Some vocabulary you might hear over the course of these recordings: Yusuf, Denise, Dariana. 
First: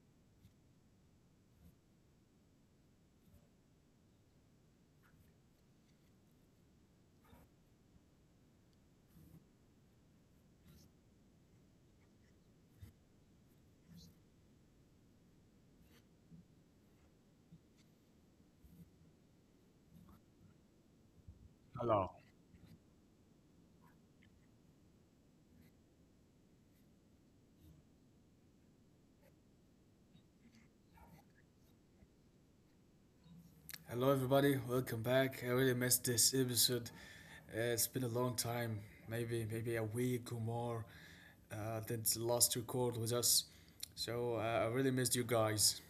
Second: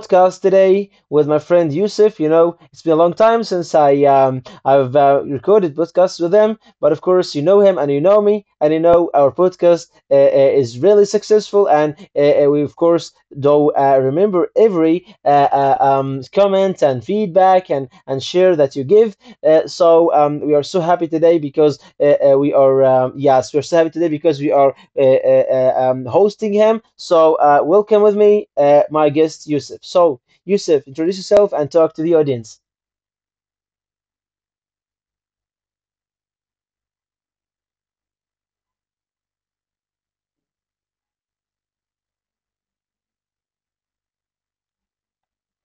podcast today with my friend Yusuf. You know, it's been a long time since I've recorded podcasts with him, but of course, you know him and you know me, and you know our podcast is really successful, and we of course do remember every comment and feedback and share that you give. We are so happy today because Hello. We are yes we're so happy today because we are hosting him. So welcome with me my guest Yusuf. So Yusuf, introduce yourself and talk to the audience. Hello, everybody. Welcome back. I really missed this episode. It's been a long time, maybe a week or more since the last record with us. So I really missed you guys.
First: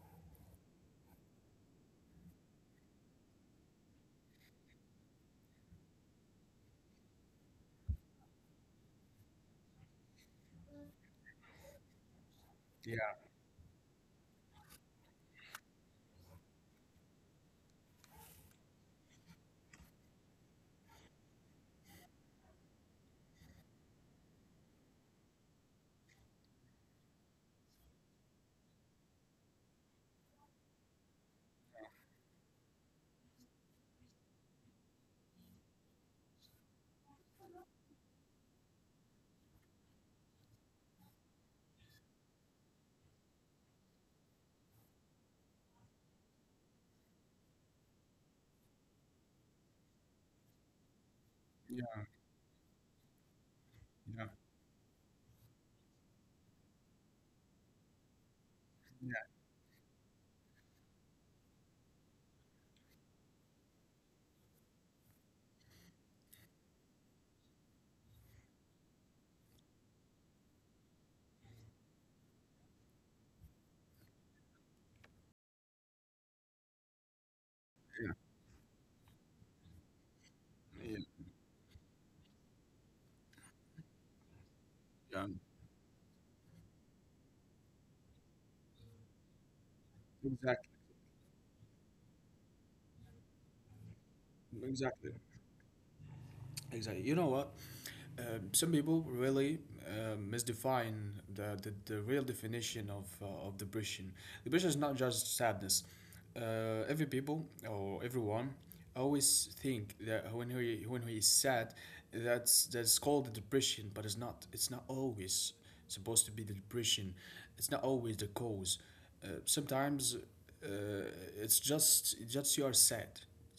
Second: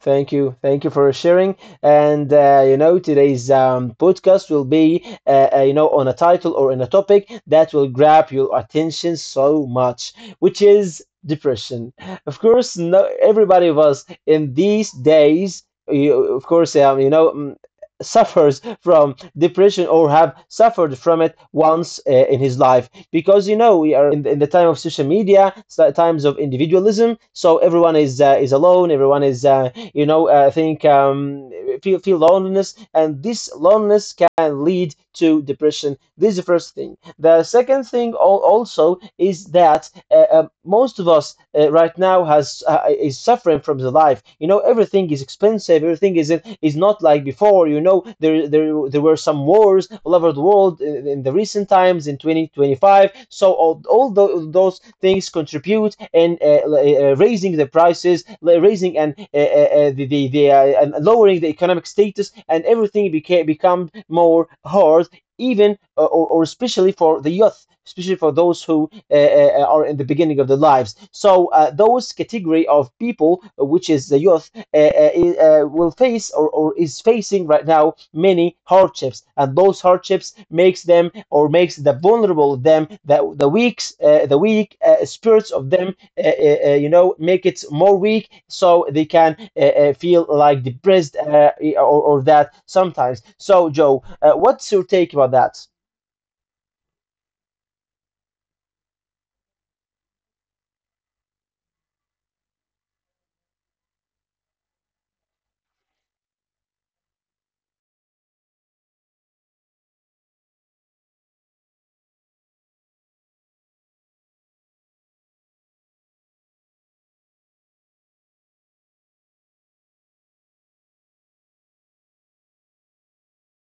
Thank you. Thank you for sharing. And, you know, today's podcast will be, you know, on a title or in a topic that will grab your attention so much, which is depression. Of course, no, Yeah, everybody of us in these days, you, of course, you know, mm, suffers from depression or have suffered from it once in his life, because you know we are in the time of social media, times of individualism. So everyone is alone, everyone is I think feel loneliness, and this loneliness can lead to depression. This is the first thing. The second thing, also, is that most of us right now has is suffering from the life. You know, everything is expensive, everything is is not like before. You know, there were some wars all over the world in the recent yeah, times in 2025. So all, yeah, those things contribute in raising the prices, raising and yeah, the and lowering the economic status, and everything became become more hard. Even or especially for the youth, especially for those who uh, are in the beginning of their lives. So those category of people, which is the youth, will face or is facing right now yeah, many hardships, and those hardships makes yeah, them, or makes the vulnerable of them, the weak yeah. spirits of them, you know, make it more weak, so they can feel like Exactly, depressed or that sometimes. So Joe, what's your take exactly. about that? Exactly. You know what? Some people really misdefine the real definition of depression. Depression is not just sadness. Every people or everyone always think that when he is sad, that's called the depression, but it's not. It's not always supposed to be the depression. It's not always the cause. Sometimes uh, it's just you are sad,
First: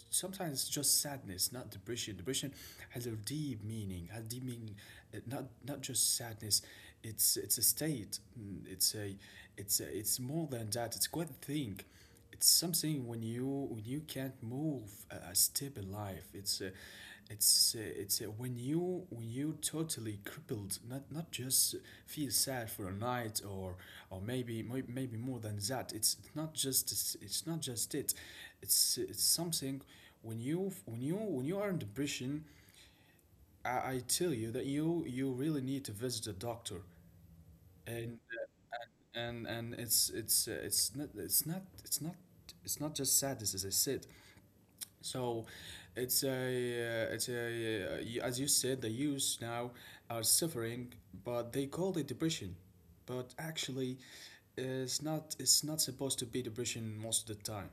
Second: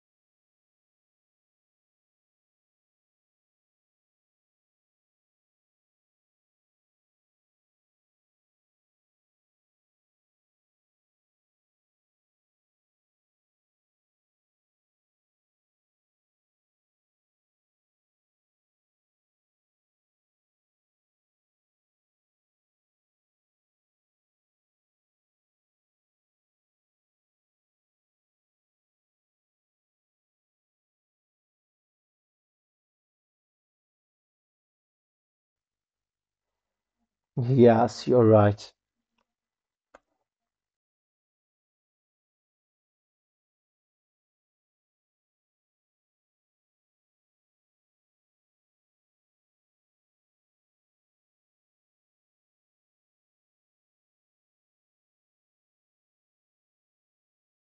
sometimes it's just sadness, not depression. Depression has a deep meaning, has deep meaning, not just sadness. It's a state. It's a it's more than that. It's quite a thing. It's something when you can't move a step in life. When you totally crippled. Not just feel sad for a night or maybe maybe more than that. It's not just it it's something when you are in depression, I tell you that you really need to visit a doctor, Yes, and you're right. and it's not it's not it's not it's not just sadness as I said. So, it's a as you said, the youths now are suffering, but they call it depression, but actually, it's not supposed to be depression most of the time.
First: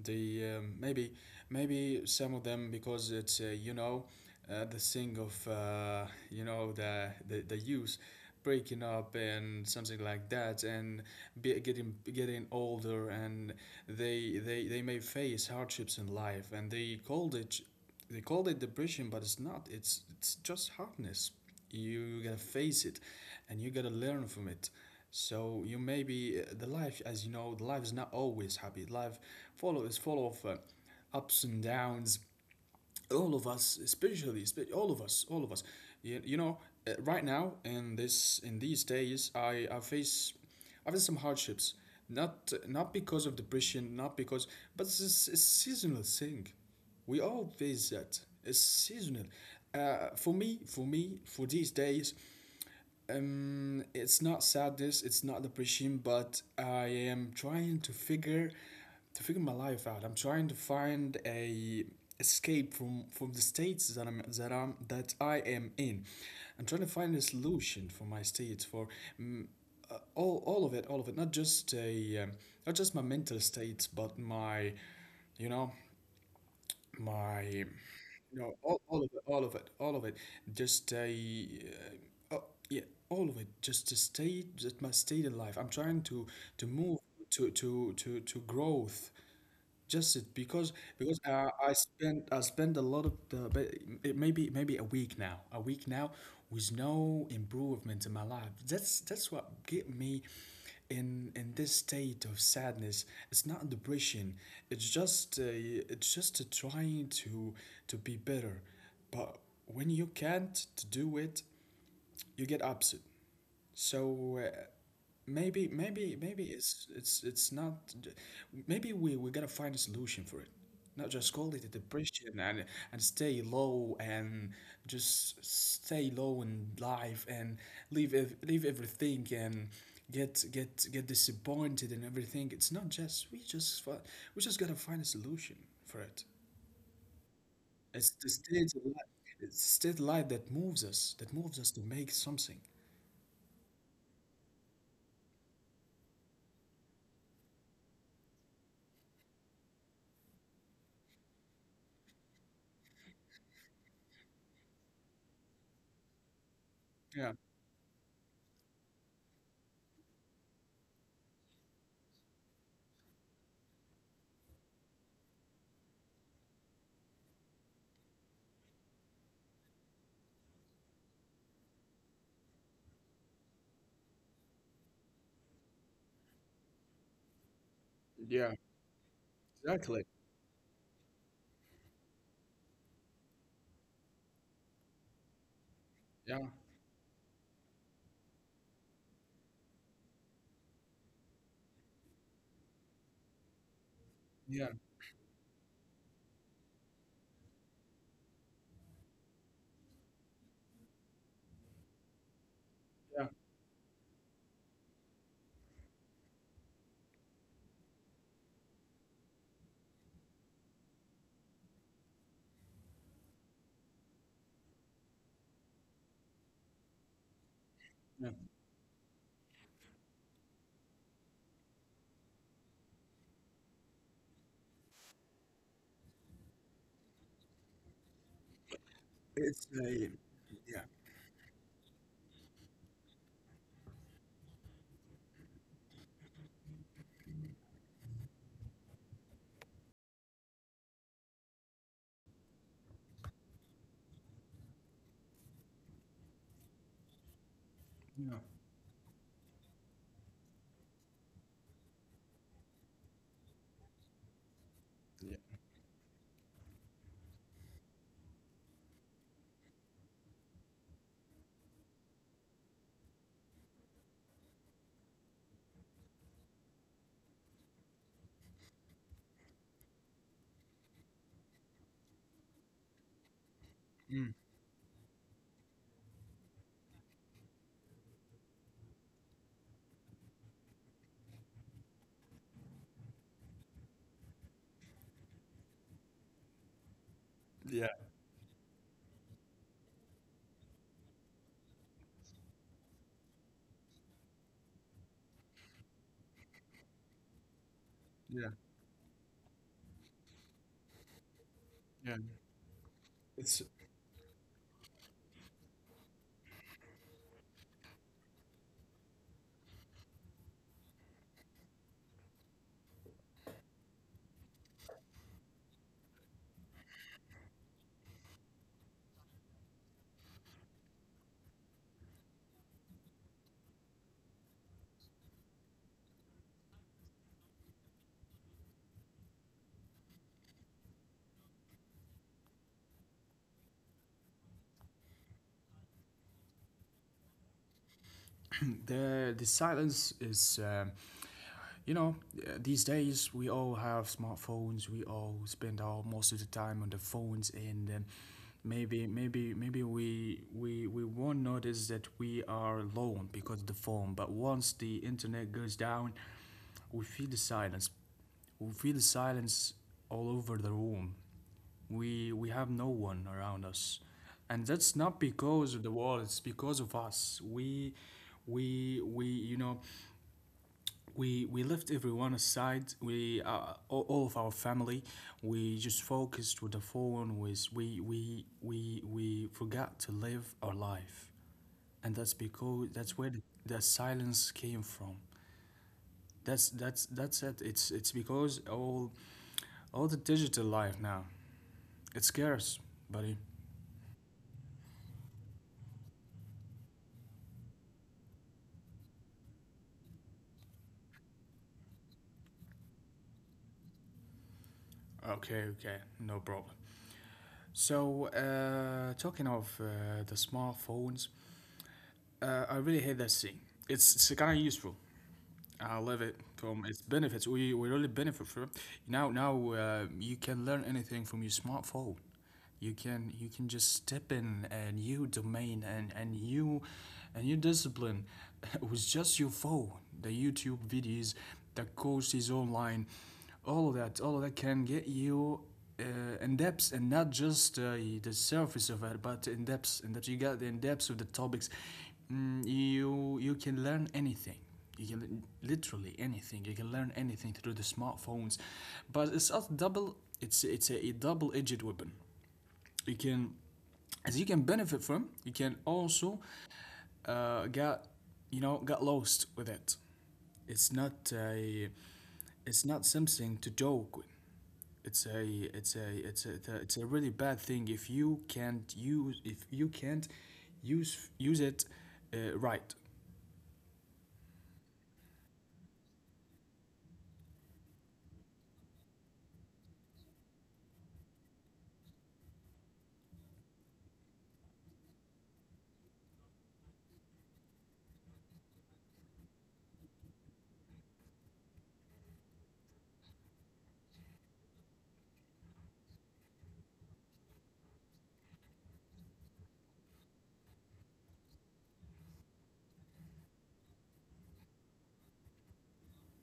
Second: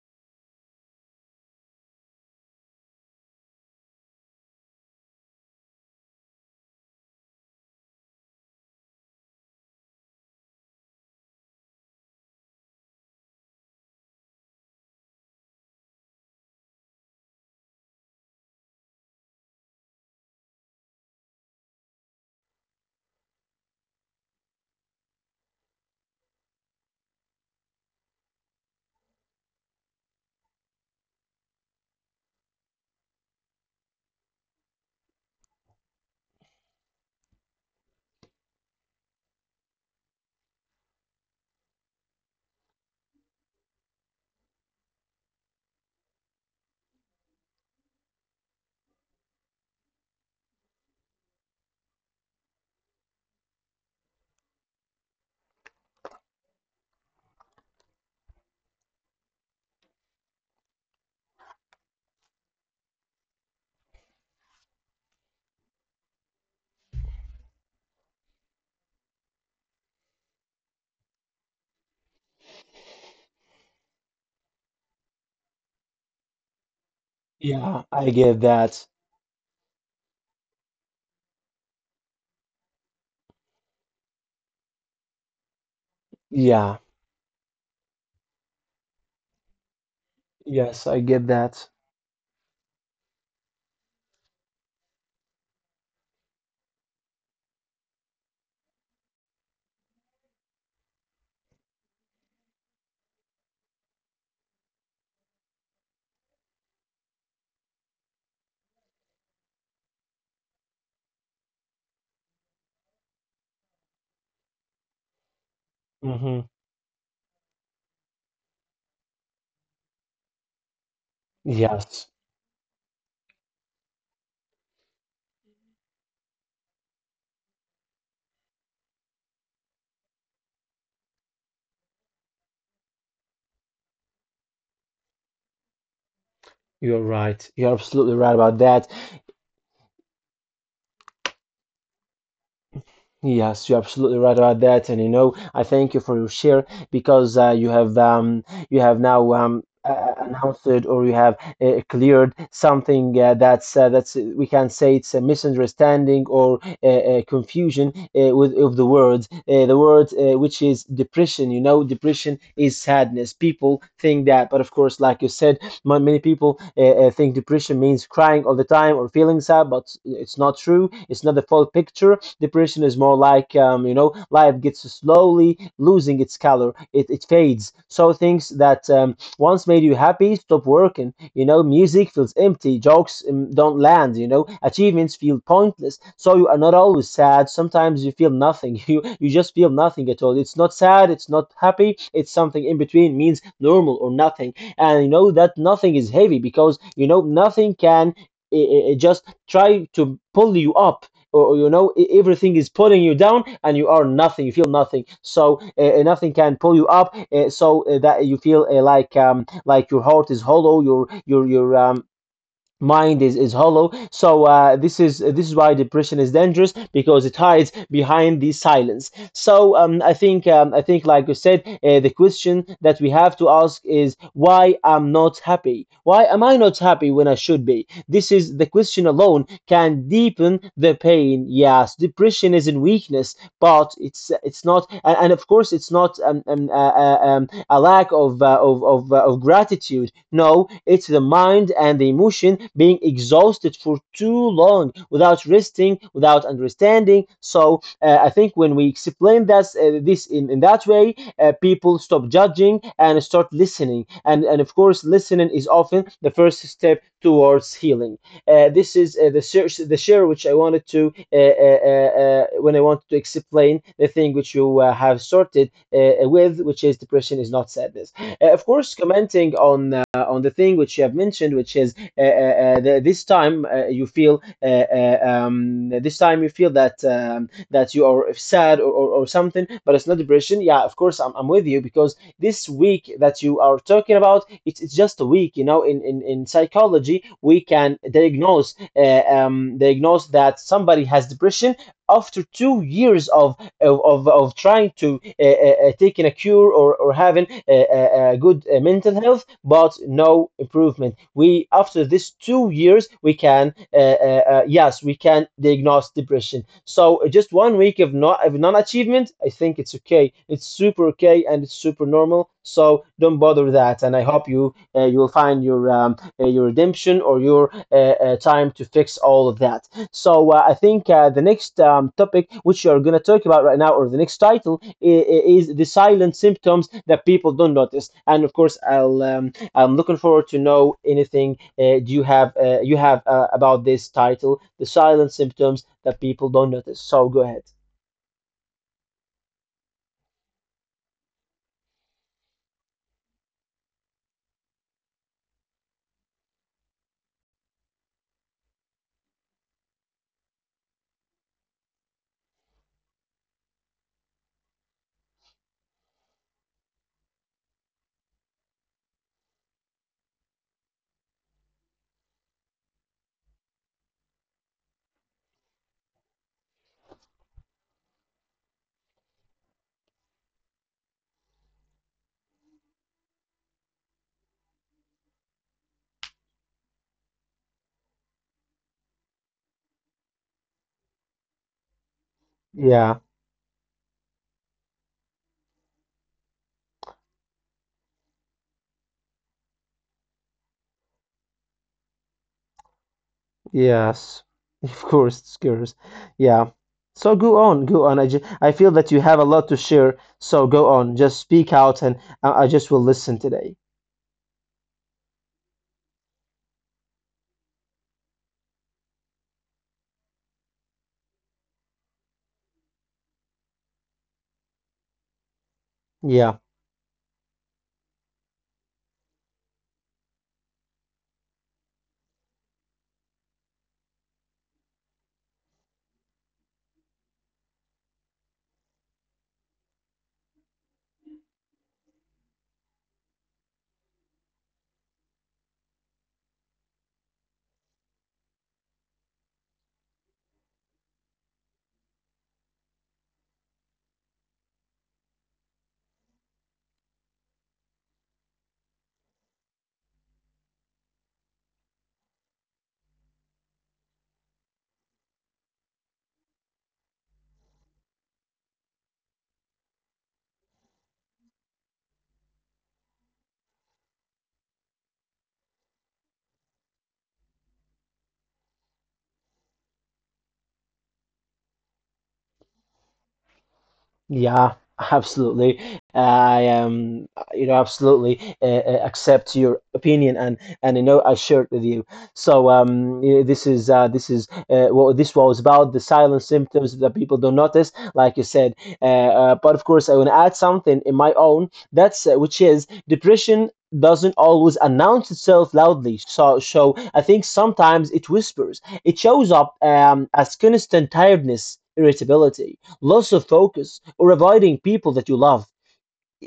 They maybe maybe some of them because it's you know the thing of you know the youth breaking up and something like that and getting older and they may face hardships in life and they called it depression but it's not, it's just hardness. You gotta face it and you gotta learn from it. So you may be, the life, as you know, the life is not always happy life, follow is full of ups and downs. All of us, all of us, you, you know, right now in this in these days I face some hardships, not because of depression, not because, but it's a seasonal thing. We all face that. It's seasonal. For me, for these days, it's not sadness, it's not depression, but I am trying to figure, my life out. I'm trying to find a escape from the states that I'm that I'm that I am in. I'm trying to find a solution for my states, for mm, all, all of it. Not just a not just my mental states, but my you know my, Yeah, I get no, that. All of it. Just stay, oh, yeah, all of it. Just to stay, just my state in life. I'm trying to Yeah, move to growth. Just it because yes, I get that. I spend a lot of the but it, maybe maybe a week now, with no improvement in my life. That's what get me in this state of sadness. It's not depression. It's just, it's just trying to be better. But when you can't to do it, you get upset. So Hmm. maybe it's not, maybe we gotta find a solution for it. Not just call it a Yes. depression and stay low and just stay low in life and leave leave everything and get disappointed and everything. It's not just we just fi- We just gotta find a solution for it. You're right. You're It's absolutely the right about state of that. light. It's state light that moves us, to make something. Yes, you're absolutely right about that. And you know, I thank you for your share because you have now announced it, or you have cleared something that's we can say it's a misunderstanding or Yeah, confusion with of the words. The word which is depression. You know, depression is sadness. People think that, but of course, like you said, many people think depression means crying all the time or feeling sad, but it's not true. It's not the full picture. Depression is more like, you know, life gets slowly losing its color. It fades. So things yeah, that once made you exactly. happy stop working. You know, music feels empty. Jokes don't land. You know, achievements feel pointless. So Yeah, you are not always sad. Sometimes you feel nothing. You just feel nothing at all. It's not sad. It's not happy. It's something in between. Means normal or nothing. yeah, And you know that nothing is heavy, because you know nothing can just try to pull you up, or you know, everything is pulling you yeah, down, and you are nothing, you feel nothing, so nothing can pull you up, that you feel like your heart is hollow, your mind is hollow. So this is why depression is dangerous, because it hides yeah. behind the silence. So I think, like you said, the question that we have to ask is why I'm not happy, why am I not happy when I should be. This is the question alone It's can a, deepen yeah, the pain. Yes, depression isn't weakness, but it's not and, and of course, it's not a lack of, of gratitude. No, it's the mind and the emotion being exhausted for too long without resting, without understanding. So I yeah, think when we explain this in that way, people stop judging and start listening. And of course, yeah, listening is often the first step towards healing. This is the share which I wanted to explain the thing which you have started with, which is depression is not sadness. Of course, commenting on the thing which you have mentioned, which is this time you feel this time you feel that that you are sad or something, but it's not depression. Yeah, of course, I'm with you, because this week that you are talking about, it's just a week. You know, in psychology we can yeah, diagnose diagnose that somebody has depression after 2 years of of trying to taking a cure, or having a yeah, good mental health, but no improvement. We after yeah. this 2 years, we It's can yes, we can diagnose depression. So just one week of not of non-achievement, I think it's okay. It's super okay, and it's super normal. So don't bother with that. And I hope you you will find your redemption, or your time to fix all of that. So I think the next topic, which you're going to talk about right now, or the next title, is the silent symptoms that people don't notice. And of course, I'm looking forward to know anything do you have about this title, the silent symptoms that people don't notice. So go ahead. The silence is, you know, these days we all have smartphones. We all spend all most of the time on the phones, and maybe we won't notice that we are alone because of the phone. But once the internet goes down, we feel the silence. We feel the silence all over the room. We have no one around us, and that's not because of the world. It's because of us. We you know we left everyone aside. We, all of our family. We just focused with the phone. Was We forgot to live our life, and that's Yeah, where the silence came from. That's it. It's because all the digital life now. It scares, buddy. yes, of course, it's curious. Yeah. So go on, go on. I feel that you have a lot to share. So go on, just speak out, and I just will listen today. Okay, okay, no problem. So, talking of the smartphones, I really hate that thing. It's kind of useful. I love it, Yeah. from it's benefits. We really benefit from it. Now now You can learn anything from your smartphone. You can just step in a new domain and new a new discipline with just your phone. The YouTube videos, the courses online, all of that, can get you uh, in depth, and not just the surface of it, but in depth. In depth, you got the in depth of the topics. You can learn anything, you can literally, anything you can learn anything through the smartphones. But it's a double, it's a double-edged weapon. You can, as you can benefit from, you can also get, you know, get lost with it. it's not a it's not something to joke with. it's a it's a really bad thing if you can't use if you can't use it right. Yeah, absolutely. I You know, absolutely accept your opinion, and you know, I share it with you. So this is what this was about, the silent symptoms that people don't notice, like you said. But of course, I want to add something in my own. That's Which is depression doesn't always announce itself loudly. So I think sometimes it whispers. It shows up as constant tiredness, irritability, loss of focus, or avoiding people that you love.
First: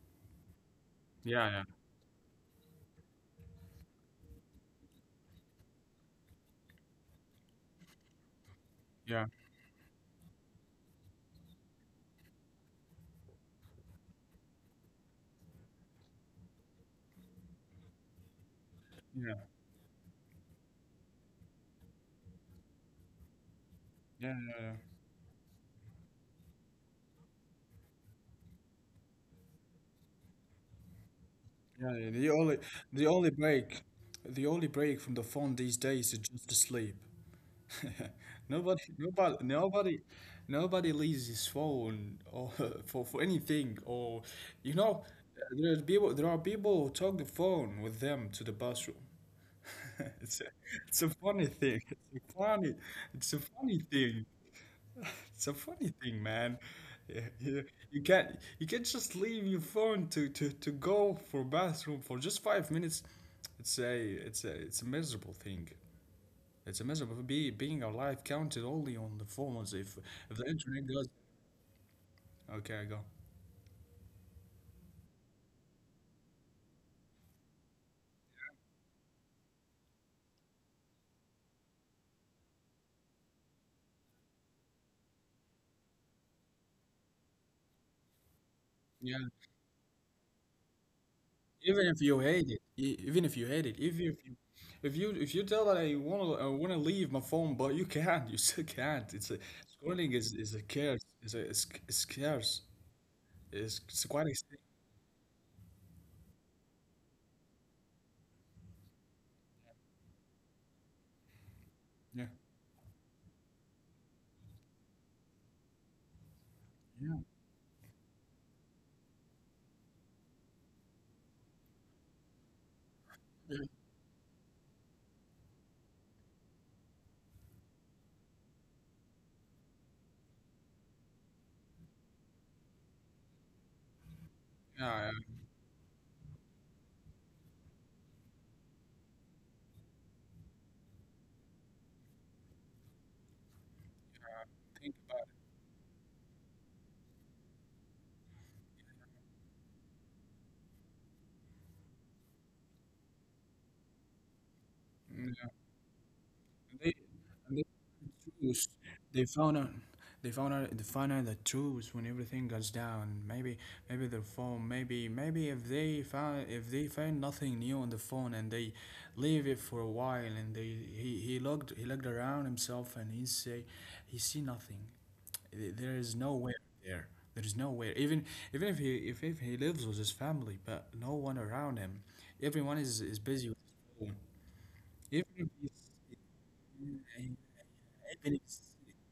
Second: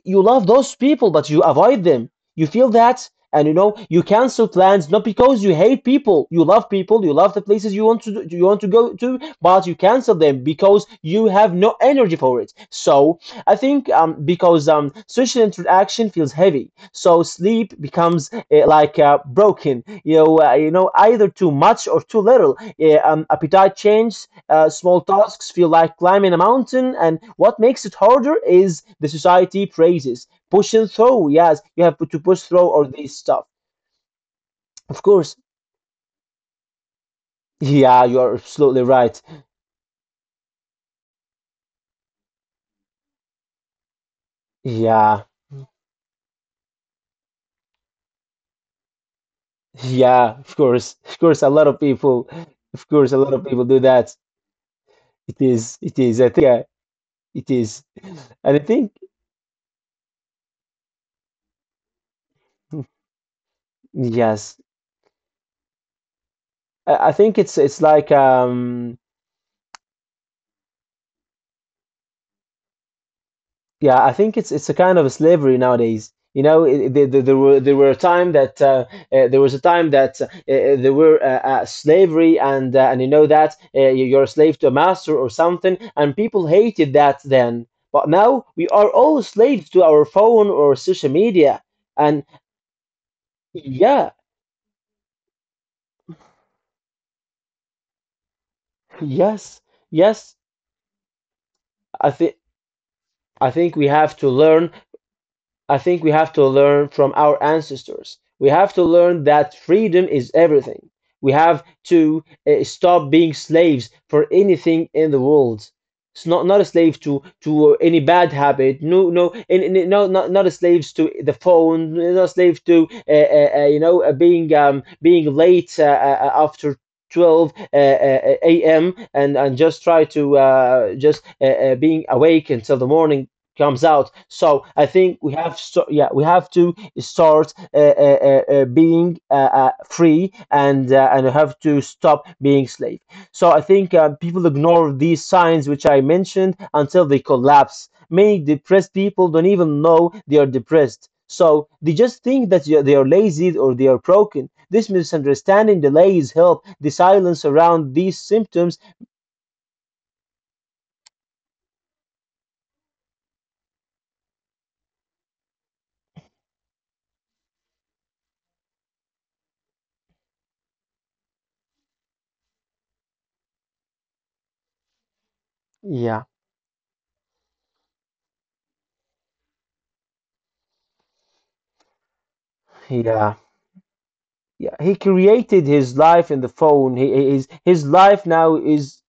You love those people, but you yeah yeah, avoid them. You feel that, and you know, you cancel plans not because you hate people. You love people. You love the places you want to go to, yeah, but you cancel them because you have no energy for it. So I think because social interaction feels heavy, so sleep becomes like yeah, broken. You know, you know, either too much or too little. Appetite change, yeah, yeah, small tasks feel like climbing a mountain, and what makes it harder is the society praises. Pushing through, yes, you yeah, have yeah. to The push only, through all the this only stuff. break, the only break Of from the course. phone these days is just to sleep. Yeah, you are Nobody, absolutely right. nobody, nobody, nobody leaves his phone or for anything. Or you know, Yeah, there are people who talk the phone with them to the bathroom. yeah, It's a, of course. it's a Of course, a funny lot of thing. people, It's a funny, of course, a lot it's a of people do funny that. thing. It It's a is, funny it is. thing, I think man. Yeah, it you, is. And I you can't think, just leave your phone to, to go for bathroom for just 5 minutes. It's a yes, it's a miserable thing. It's a I miserable think be it's being like alive counted only on the phones. If the internet goes, okay, go. Yeah, I think it's a kind of a slavery nowadays. You know, there were a time that there was a time that there were slavery, and you know that you're a slave to a master or something, and people hated that then. But now we are all Yeah, slaves to our phone or social media, even if you and hate it, even if you hate it, even if yeah, you if you if you tell that I want to leave my phone, but you can't, you still can't. It's a yes, Scrolling yes. Is a curse. It's, it's I think curse. I think we It's have to quite a thing. learn I think we have to learn from our ancestors. We have to learn that freedom is everything. We have to stop being slaves for anything in the world. It's not, not a slave to any bad habit. No, no, and no, not not a slave to the phone. Not a slave to being being late after 12 a.m. and just try to just being awake until the morning comes out. So I Yeah, think we have yeah we have to start being free and have to stop being slave. So I think people ignore think these about signs which I mentioned until they collapse. Many depressed people don't even know they are depressed. So they just think that they are lazy or they are broken. This it. Yeah. misunderstanding delays help. The They, silence they around these choose. symptoms. They found out. They found out the truth when everything goes down. Maybe, maybe their phone. Maybe, maybe if they found if they find nothing new on the phone, and they leave it for a while, and he looked, around himself and he say he see nothing. There is Yeah, nowhere there. There is nowhere. Even, even if he lives with his family, but no one around him. Everyone is yeah. busy with his phone. Yeah, he Even if created his life in the phone. he it's, is his life even if now is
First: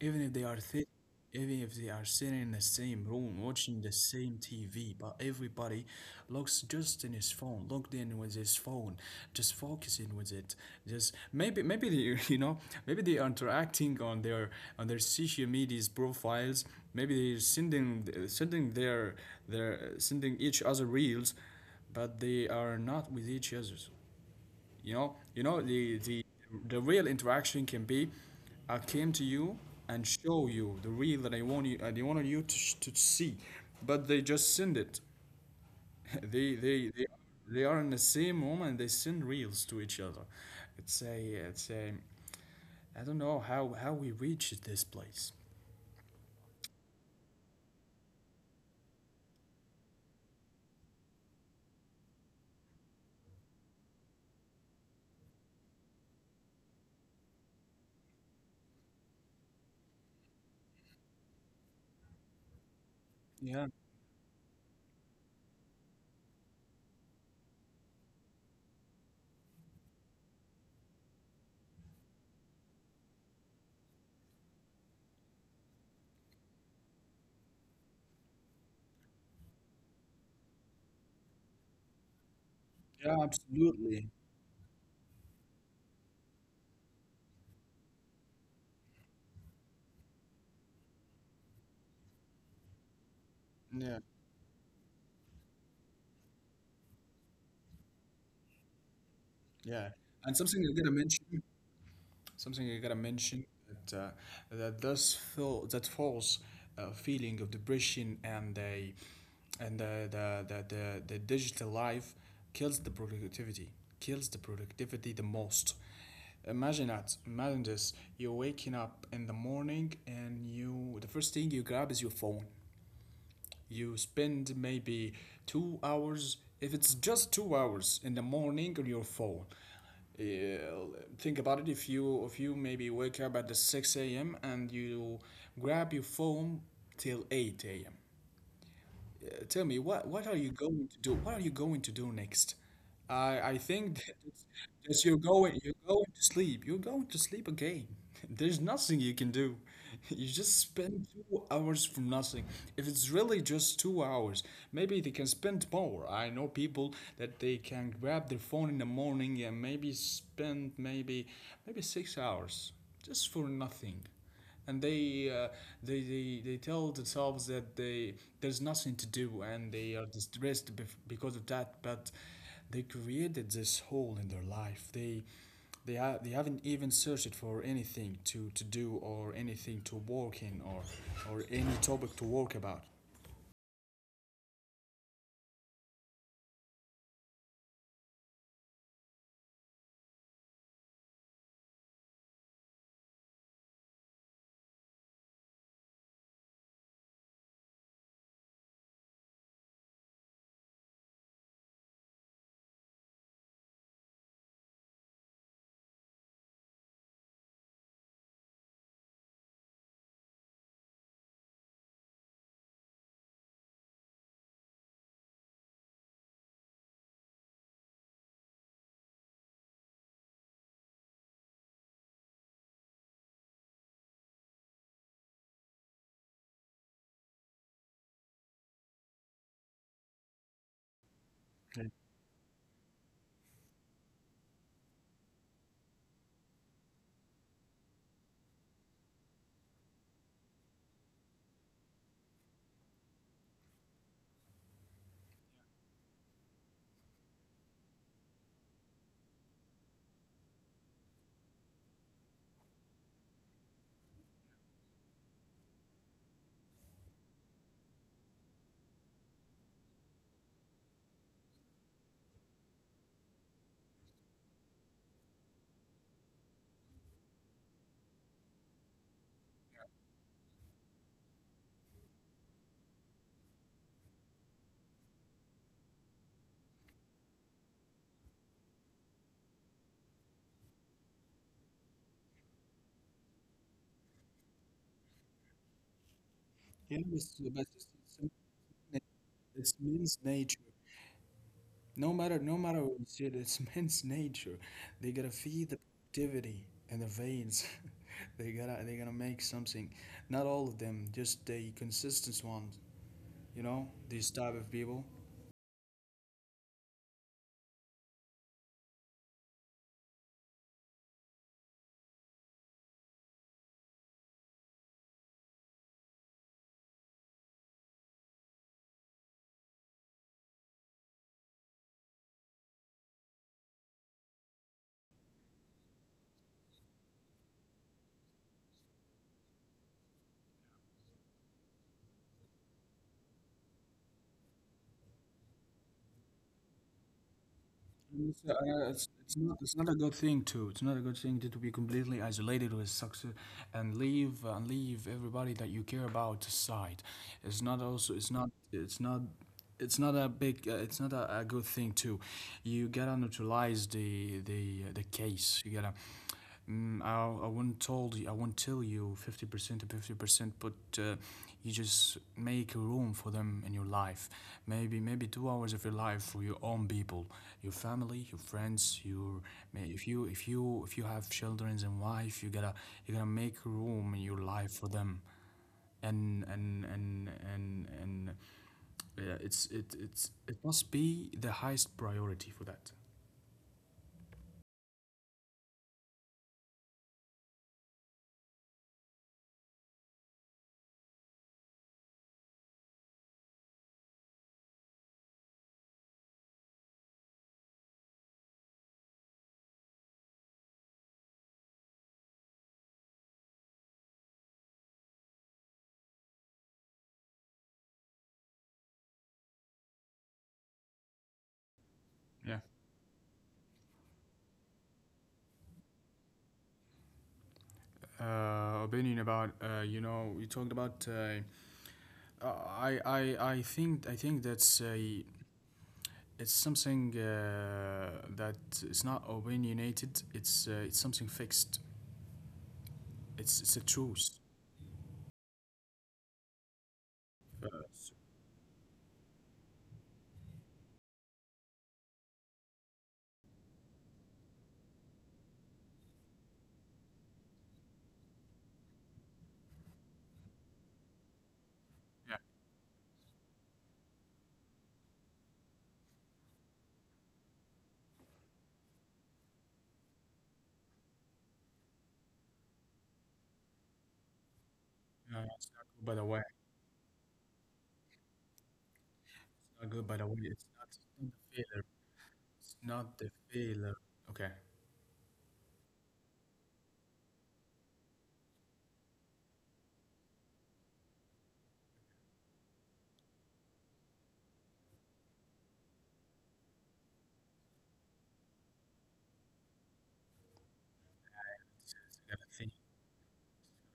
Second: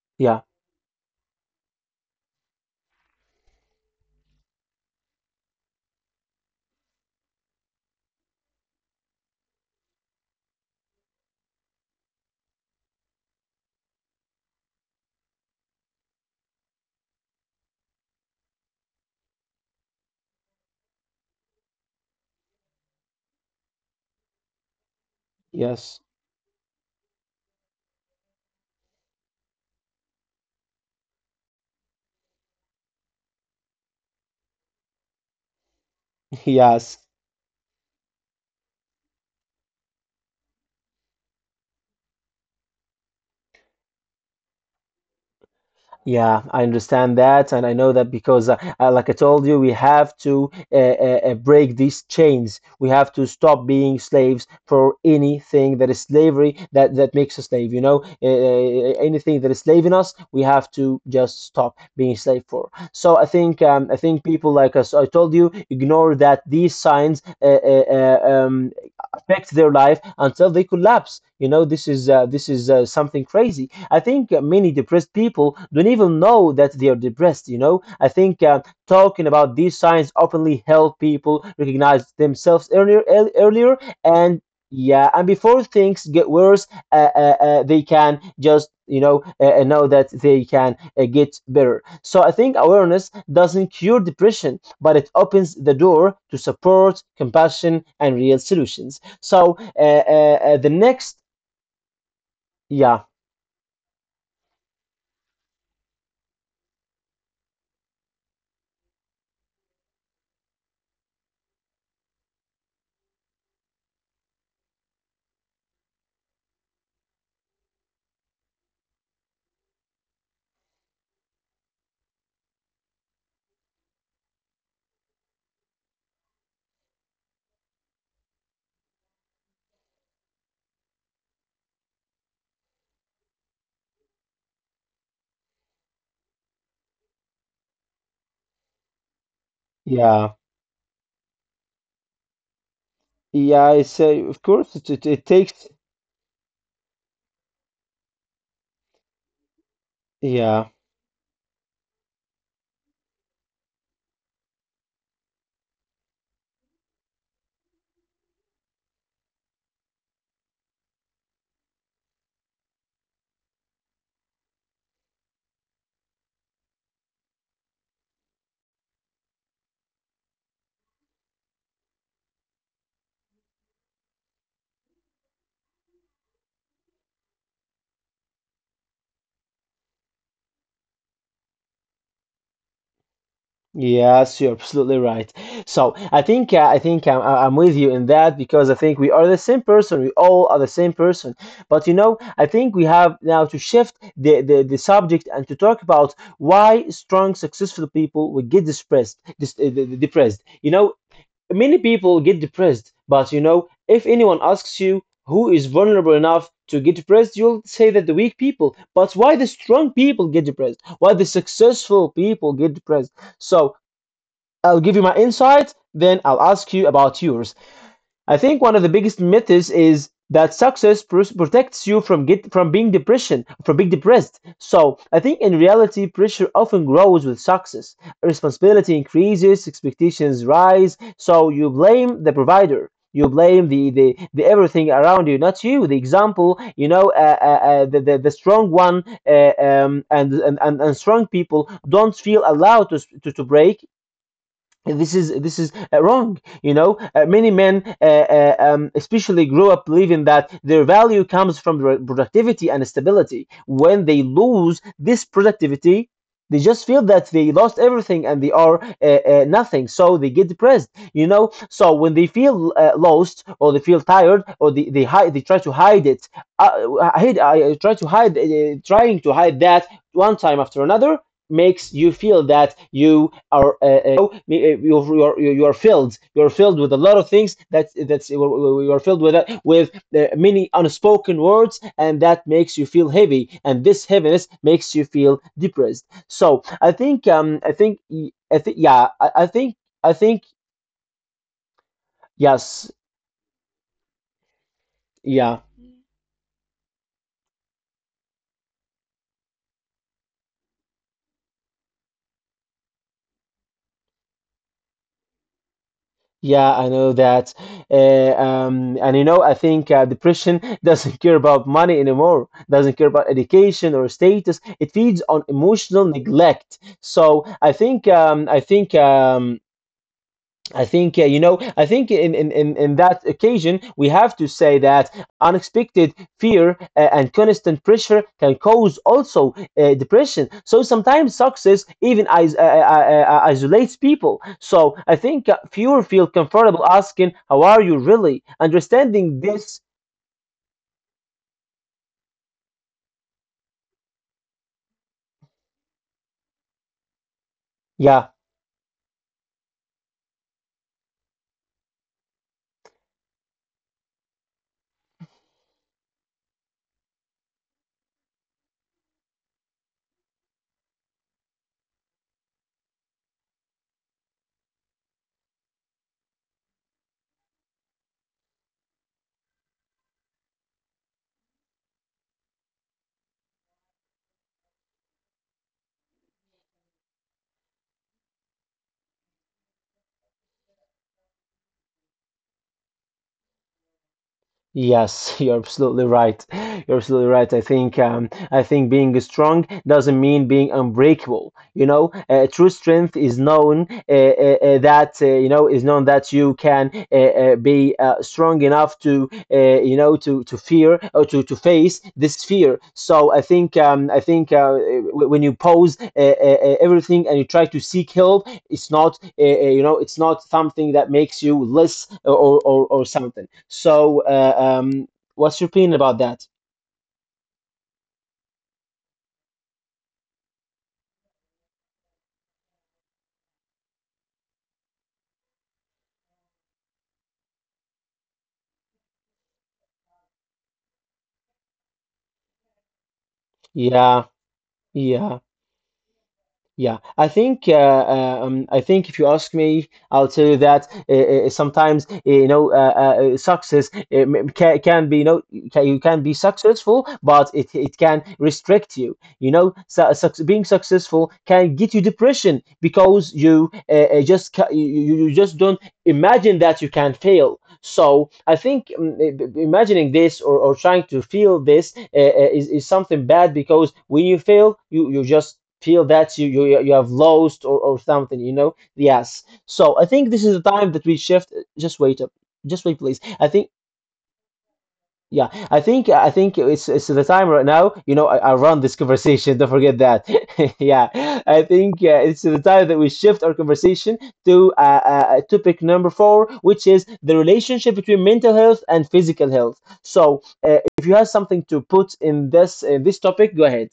even if Yeah. they are thi- even if they are sitting in the same room watching the same TV, but everybody looks just in his phone, logged in with his phone, just focusing with it. Just maybe maybe they you know, maybe they are interacting on their, social media's profiles. Maybe they're sending sending their, sending each other reels, but they are not with each other. You know Yes. The real interaction can be, I came to you and show you the real that I wanted you to, to see, but they just send it. They they Yes. they they are in the same room and they send reels to each other. It's a it's a I don't know how we reached this place. Yeah, I understand that and I know that, because like I told you, we have to break these chains. We have to stop being slaves for anything that is slavery, that that makes a slave, you know, anything that is slaving us, we have to just stop being slave for. So I think Yeah, I think people like us, I told you, ignore that these signs uh, uh, um, affect their life until they collapse. You know, this is something crazy. I think many depressed people don't even know that they are depressed. You know, I think talking about these signs openly help people recognize themselves earlier, yeah, earlier, absolutely. and yeah, and before things get worse, they can just know that they can get better. So I think awareness doesn't cure Yeah, depression, but it opens the door to support, compassion, and real solutions. So yeah. And the something I'm gonna next, mention, something I yeah, gotta mention, that that does feel that false feeling of depression. And a and the the digital life kills the productivity, the most. Imagine that. Imagine this. You're waking up in the morning, and you, the first thing you grab is your phone. You spend maybe 2 hours, if it's just 2 hours in the morning on your phone. Uh, think about it. If you maybe wake up at the 6 a.m. and you grab your phone till 8 a.m. Tell me what yeah, are you going to do? What are you going to do next? I yeah. think It's of course that you're it takes, going to sleep. You're going to sleep again. There's nothing you can do. You just yeah, spend 2 hours for nothing. If it's really just 2 hours, maybe they can spend more. I know people that they can grab their phone in the morning and maybe spend maybe 6 hours just for nothing, and they tell themselves that they there's nothing to do and they are distressed because of that, but they created this hole in their life. They haven't even searched for anything to do, or anything to work in, or any topic to work about. yes, you're absolutely right. So I think I'm with you in that, because I think we are the same person. We all are the same person. But you know, I think we have now to shift the subject and to talk about why strong, successful people will get depressed. Depressed. You know, many people get depressed, but you know, if anyone asks you who is vulnerable enough to get depressed, you'll say that the weak people. But why the strong people get depressed? Why the successful people get depressed? So I'll give you my insight, then I'll ask you about yours. I think one of the biggest myths is that protects you from get from being depression from being depressed. So I think in reality, pressure often grows with success. Responsibility increases, expectations rise. So you blame the provider. You blame the everything around you, not you. The example, you know, the strong one and and strong people don't feel allowed to to break. This is this is wrong, you know. Many men especially grow up believing that their value comes from productivity and stability. When they lose this productivity, they just feel that they lost everything and they are nothing, so they get depressed, you know. So when they feel lost, or they feel tired, or they try to hide it. I try to hide, trying to hide that one time after another, makes you feel that you are you are filled, you are filled with a lot of things, that that's you are filled with many unspoken words, and that makes you feel heavy, and this heaviness makes you feel depressed. So I Yeah, think but I it's, think, I think it's, yeah, I it's think, men's I think nature. No matter, no matter yes, what you see, it's man's nature. They gotta yeah. feed the activity and the veins. They gotta make something. Not all of them, just the consistent ones. You know, these type of people. Yeah, I know that. And you know, I think depression doesn't care about money anymore, doesn't care about education or status. It feeds on emotional neglect. So I think, I think, I think you know. I think in that occasion, we have to say that unexpected fear and constant pressure can cause also depression. So sometimes success even isolates people. So I think fewer feel comfortable asking, "How are you really?" It's, uh, Understanding it's not, it's this, not a good thing to. It's not a good thing to be completely isolated with success and leave everybody that you care about aside. It's not also. yeah. It's not. It's not. It's not a big. It's not a, a good thing to. You gotta neutralize the the case. You gotta. I won't told you, I won't tell you 50% to 50%, but you just make room for them in your life. Maybe 2 hours of your life for your own people, your family, your friends, your if you have children and wife, you gotta make room in your life for them. And It's it must be the highest priority for that. Yes, you're absolutely right. You're absolutely right. I think being strong doesn't mean being unbreakable. You know, true strength is known that you know, is known that you can be strong enough to you know, to fear or to face this fear. So I think when you pose everything and you try to seek help, it's not you know, it's not something that makes you less, Yeah. Or something. So what's your opinion about that? Opinion about you know, you talked about Uh, I, I, I think that's a it's something that is not opinionated. It's something fixed. It's a Yeah, truth. yeah, yeah. I think I think if you ask me, I'll tell you that sometimes you know, success can be, you know, can, you can be successful, but it can restrict you, you know. Su- suc Being successful can get you Yeah, depression, because you you just don't imagine that you can fail. So I think imagining this, or trying to feel this is something bad, because when you fail, you yeah, yeah, just it's not feel good by the that way. you have lost, or something, you know? Yes. It's not So good I by the think way. this is the time that we It's not the shift. failure. Just wait up. It's Just wait, not please. the I think failure. Okay. yeah, I think, I think it's the time right now. You know, I run this conversation. Don't forget that. Yeah, I think it's the time that we shift our conversation to topic number four, which is the relationship between mental health and physical health. So, if you have something to put Yeah, I think- in this topic, go ahead.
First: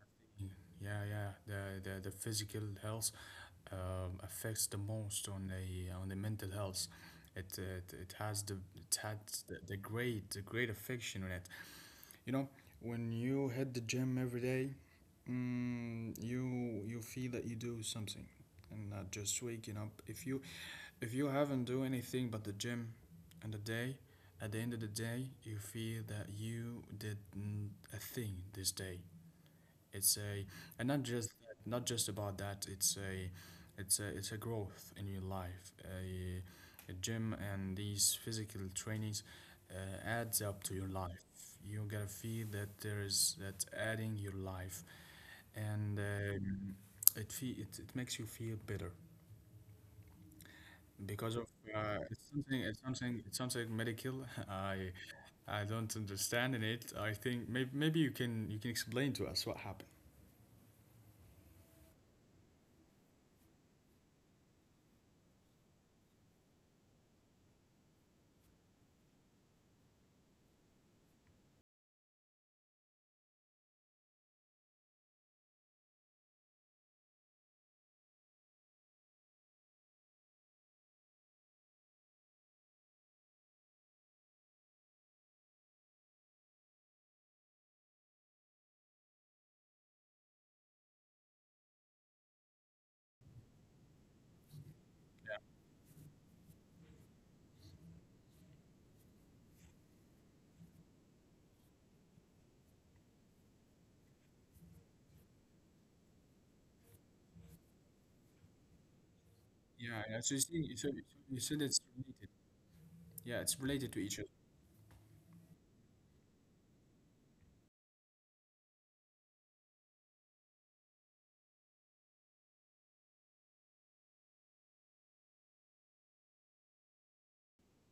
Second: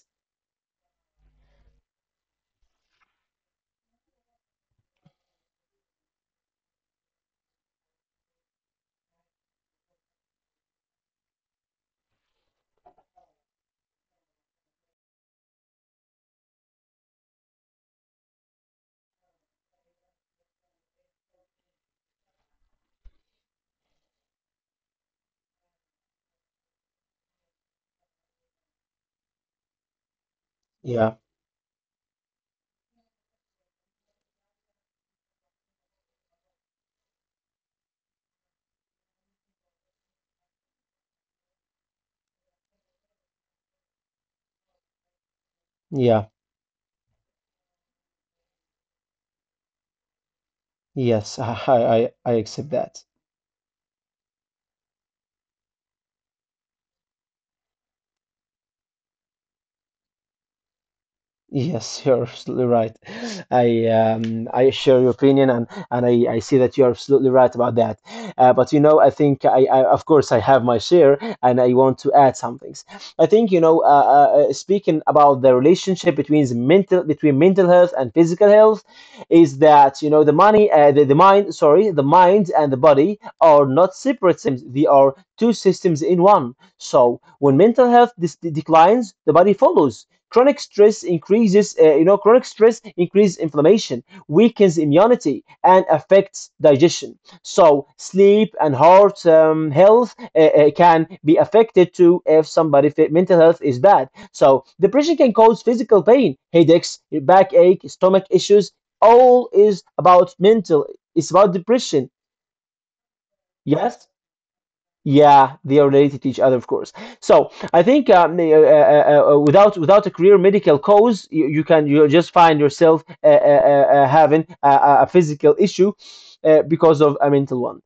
yeah. Yeah. The physical health affects the most on the mental health. It has the it had the the great affection on it. You know, when you hit the gym every day, you feel that you do something and not just waking up. If you haven't do anything but the gym and the day, at the end of the day, you feel that you did a thing this day. It's a and not Yeah, just Not just about that. It's a it's a it's a growth in your life. A gym and these physical trainings adds up to your life. You gotta feel that there is that's adding your life, and yeah, it, fe- it makes you feel better because yes, of it's I something accept that. Medical. I don't understand in it. I think maybe you can explain to us what happened. Yes, you're absolutely right. I share your opinion, and I see that you're absolutely right about that. But you know, I think I of course I have my share, and I want to add some things. I think you know, speaking about the relationship between the mental between mental health and physical health, is that you know the money, the mind, sorry, the mind and the body are not separate systems; they are two systems in one. So when mental health dis declines, the body follows. Chronic stress increases, you know, chronic stress increases inflammation, weakens immunity, and affects digestion. So sleep and heart health can be affected too if somebody mental health is bad. So depression can cause physical pain, headaches, backache, stomach issues. All is Yeah, yeah. So about you see, mental. so It's you about said it's depression. related. Yeah, it's related to Yes. each other. Yeah, they are related to each other, of course. So I think without without a career medical cause, you can, you just find yourself having a physical issue because of a mental one.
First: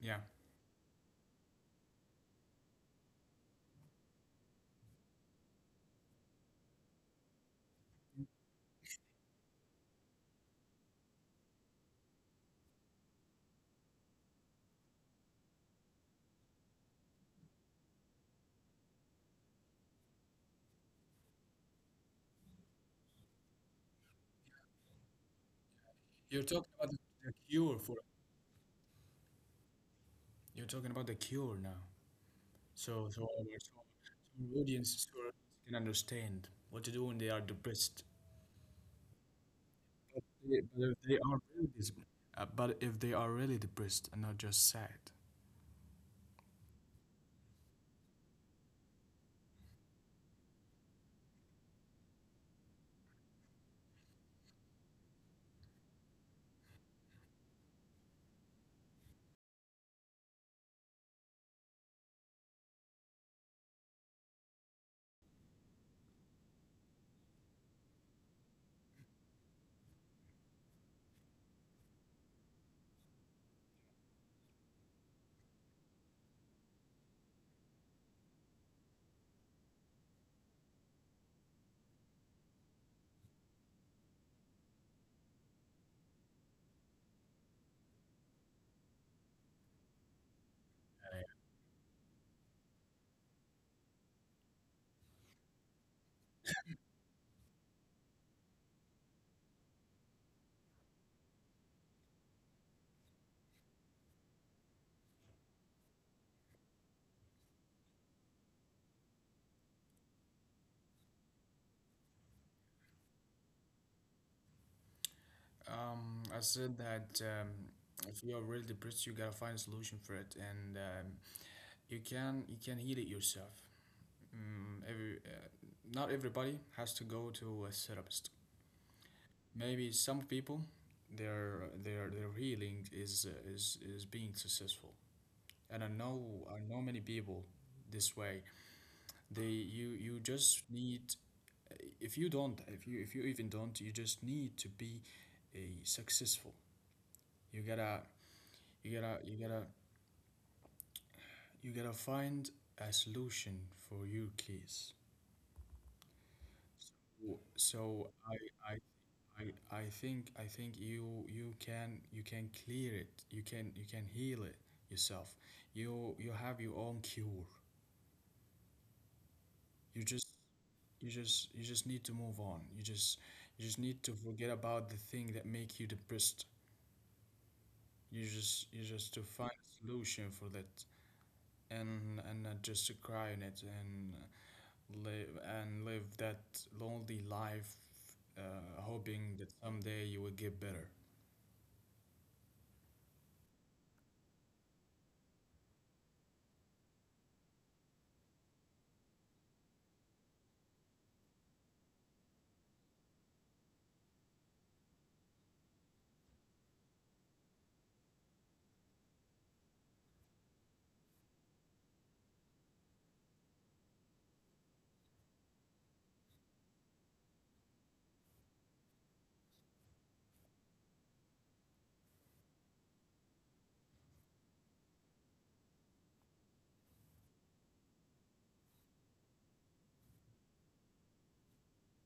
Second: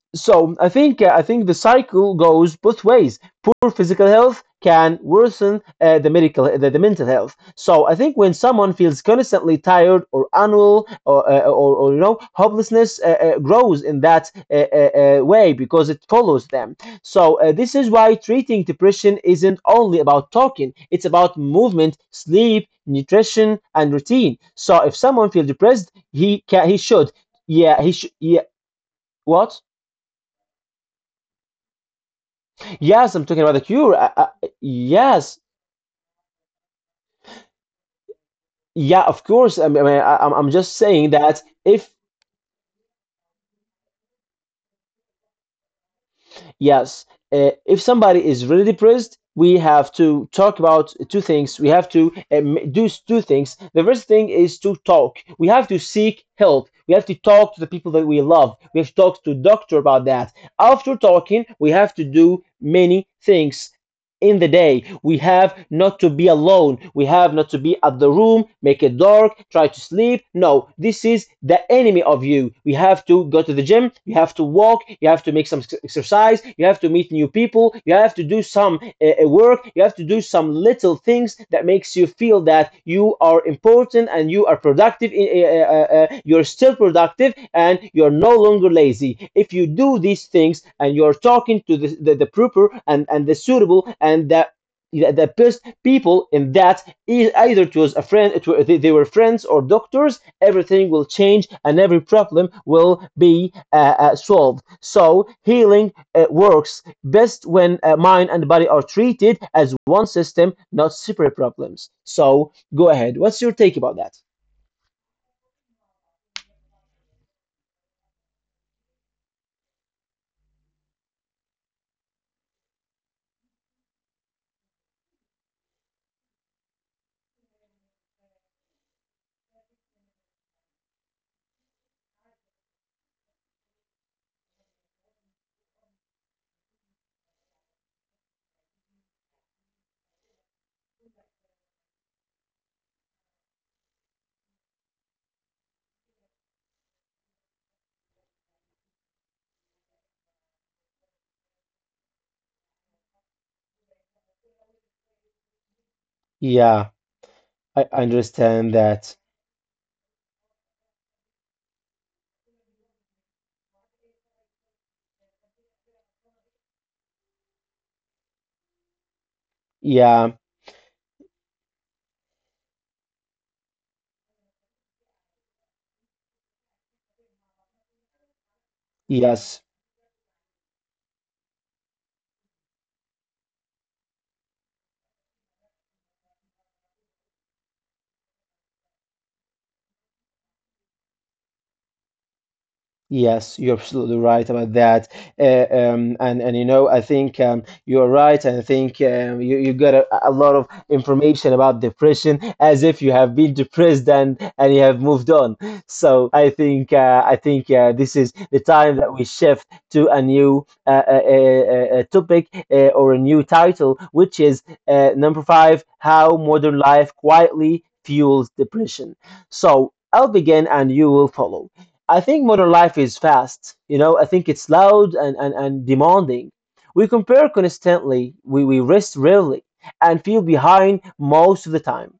Yeah. So I think the cycle goes both ways. Poor physical health can worsen the mental health. So I think when someone feels constantly tired or unwell, or you know, hopelessness grows in that way, because it follows them. So this is why treating depression isn't only about talking; it's about movement, sleep, nutrition, and routine. So if someone feels depressed, You're talking about the cure he for. should yeah what You're talking about the cure now. So, Yes, I'm so our talking about the so, cure. So our Yes, audience can understand what to do when they are depressed. yeah, of course. I mean, But I'm they- just but if saying they that are really if dis- but if they are really depressed and not just sad. yes, if somebody is really depressed, we have to talk about two things. We have to two things. The first thing is to talk. We have to seek help. We have to talk to the people that we love. We have to talk to doctor about that. After talking, we have to do many things. In the day, we have not to be alone. We have not to be at the room, make it dark, try to sleep. No, this is the enemy of you. We have to go to the gym. You have to walk. You have to make some exercise. You have to meet new people. You have to do some work. You have to do some little things that makes you feel that you are important and you are productive you're still productive and you're no longer lazy if you do these things, and you're talking to the proper and the suitable and the yeah, the best people in that, either it was a friend, they were friends or doctors. Everything will change and every problem will be solved. So healing works best when mind and body are treated as one system, not separate problems. So go ahead, what's your take about that? I said that if you are really depressed, you gotta find a solution for it, and you can heal it yourself. Mm, every, uh, Not everybody has to go to a therapist. Maybe some people, their healing is is being successful, and I know many people this way. They You just need, if you don't if you even don't you just need to be a successful. You gotta you gotta you gotta find a solution for your case. Yeah, W- I So I understand I that. I I think you can you can clear it. You can heal it yourself. You have your own cure. You Yeah. just need to move on. You just need to forget about the thing that make you depressed. You just to Yes, find a solution for that, and not just to cry in it and live that lonely life uh, hoping that someday you will get better. yes, you're absolutely right about that. And you know, I think you're right. And I think you, you got a lot of information about depression, as if you have been depressed and you have moved on. So I think this is the time that we shift to a new topic, or a new title, which is number five, How Modern Life Quietly Fuels Depression. So I'll begin and you will follow. I think modern life is fast. You know, I think it's loud and demanding. We compare constantly, we rest rarely, and feel behind most of the time.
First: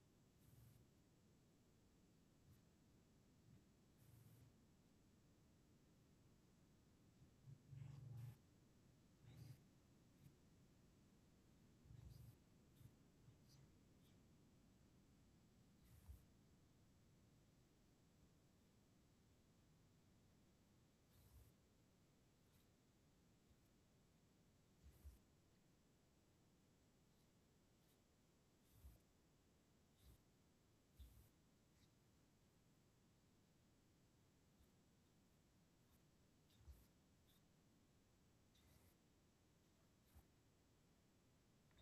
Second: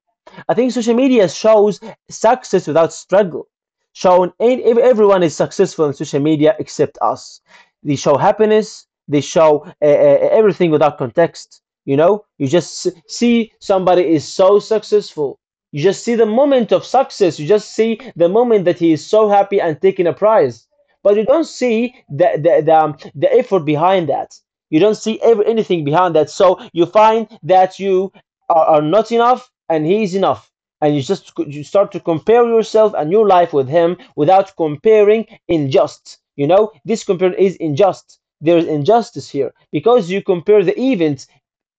I think social media shows success without struggle. Shown in, everyone is successful on social media except us. They show happiness, they show everything without context. You know, you just see somebody is so successful. You just see the moment of success. You just see the moment that he is so happy and taking a prize. But you don't see the the effort behind that. You don't see anything behind that. So you find that you are not enough and he is enough. And you start to compare yourself and your life with him, without comparing unjust. You know, this compare is unjust. There is injustice here because you compare the events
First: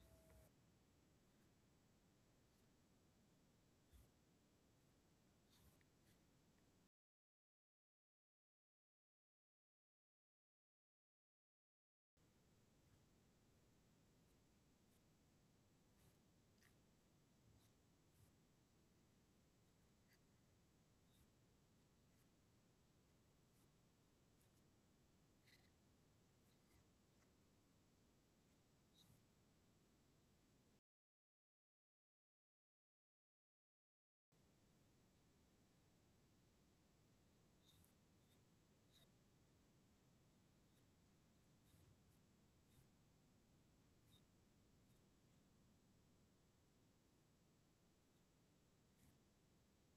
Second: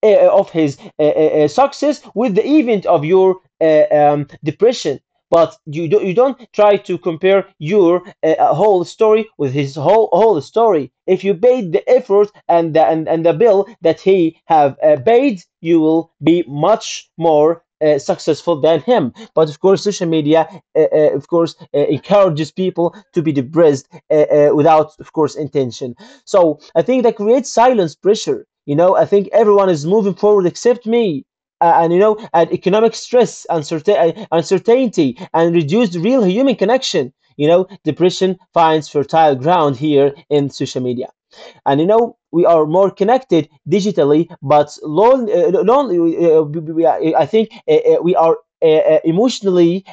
of his success with the event of your depression. But you don't try to compare your whole story with his whole story. If you paid the effort and and the bill that he have paid, you will be much more successful than him. But of course, social media, of course, encourages people to be depressed without, of course, intention. So I think that creates silence pressure. You know, I think everyone is moving forward except me. And you know, and economic stress, uncertainty, and reduced real human connection. You know, depression finds fertile ground here in social media. And you know, we are more connected digitally, but lonely. Uh, I think we are emotionally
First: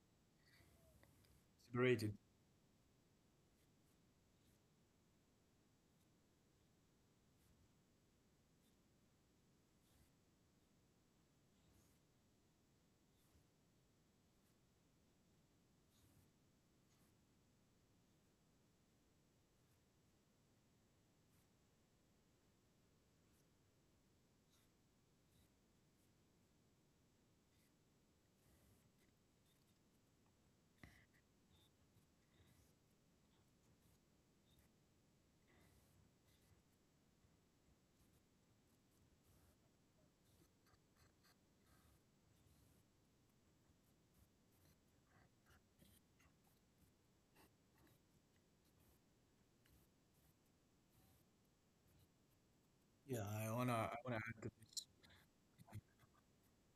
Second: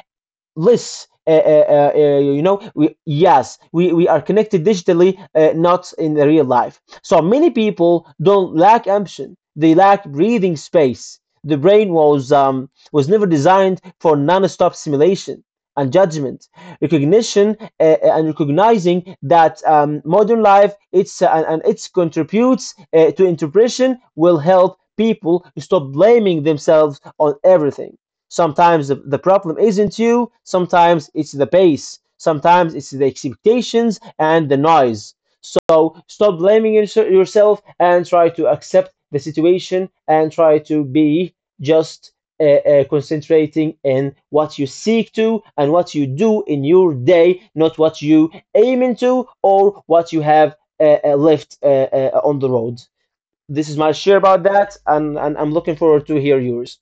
less Separated. You know, we yes, we are connected digitally, not in the real life. So many people don't lack ambition, they lack breathing space. The brain was never designed for non-stop simulation and judgment recognition, and recognizing that modern life, it's and its contributes to interpretation, will help people stop blaming themselves on everything. Sometimes the problem isn't you, sometimes it's the pace, sometimes it's the expectations and the noise. So stop blaming yourself and try to accept the situation and try to be just concentrating in what you seek to and what you do in your day, not what you aim into or what you have left on the road. Yeah, This is my I share wanna about add to that, this. And I'm looking forward to hear yours.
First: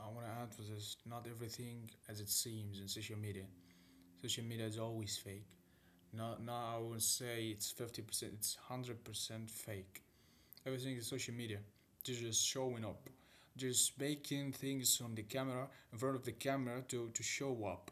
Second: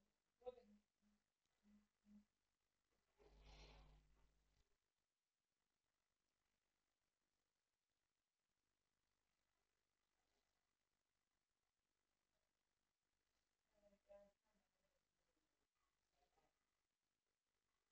I wanna add to this. Not everything as it seems in social media. Social media is always fake. Not I would say it's 50%. It's 100% fake. Everything is social media. They're just showing up. Just making things on the camera, in front of the camera to show up.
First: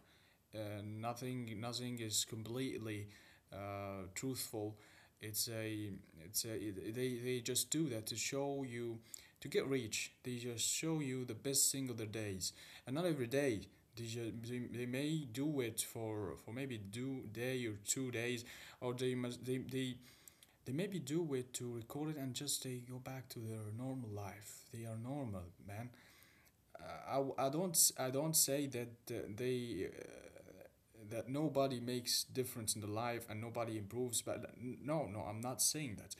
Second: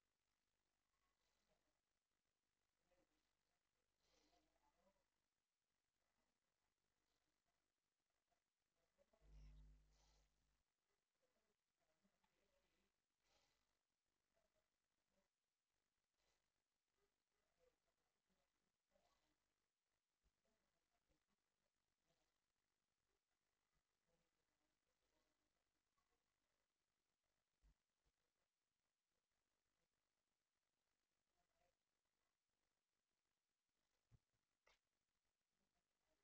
Nothing is completely truthful. It's a it's a it- They just do that to show you to get rich. They just show you the best thing of their days, and not every day. They may do it for maybe do day or 2 days, or they must they maybe do wait to record it and just they go back to their normal life. They are normal, man. I don't say that they that nobody makes difference in the life and nobody improves. But no, no, I'm not saying that.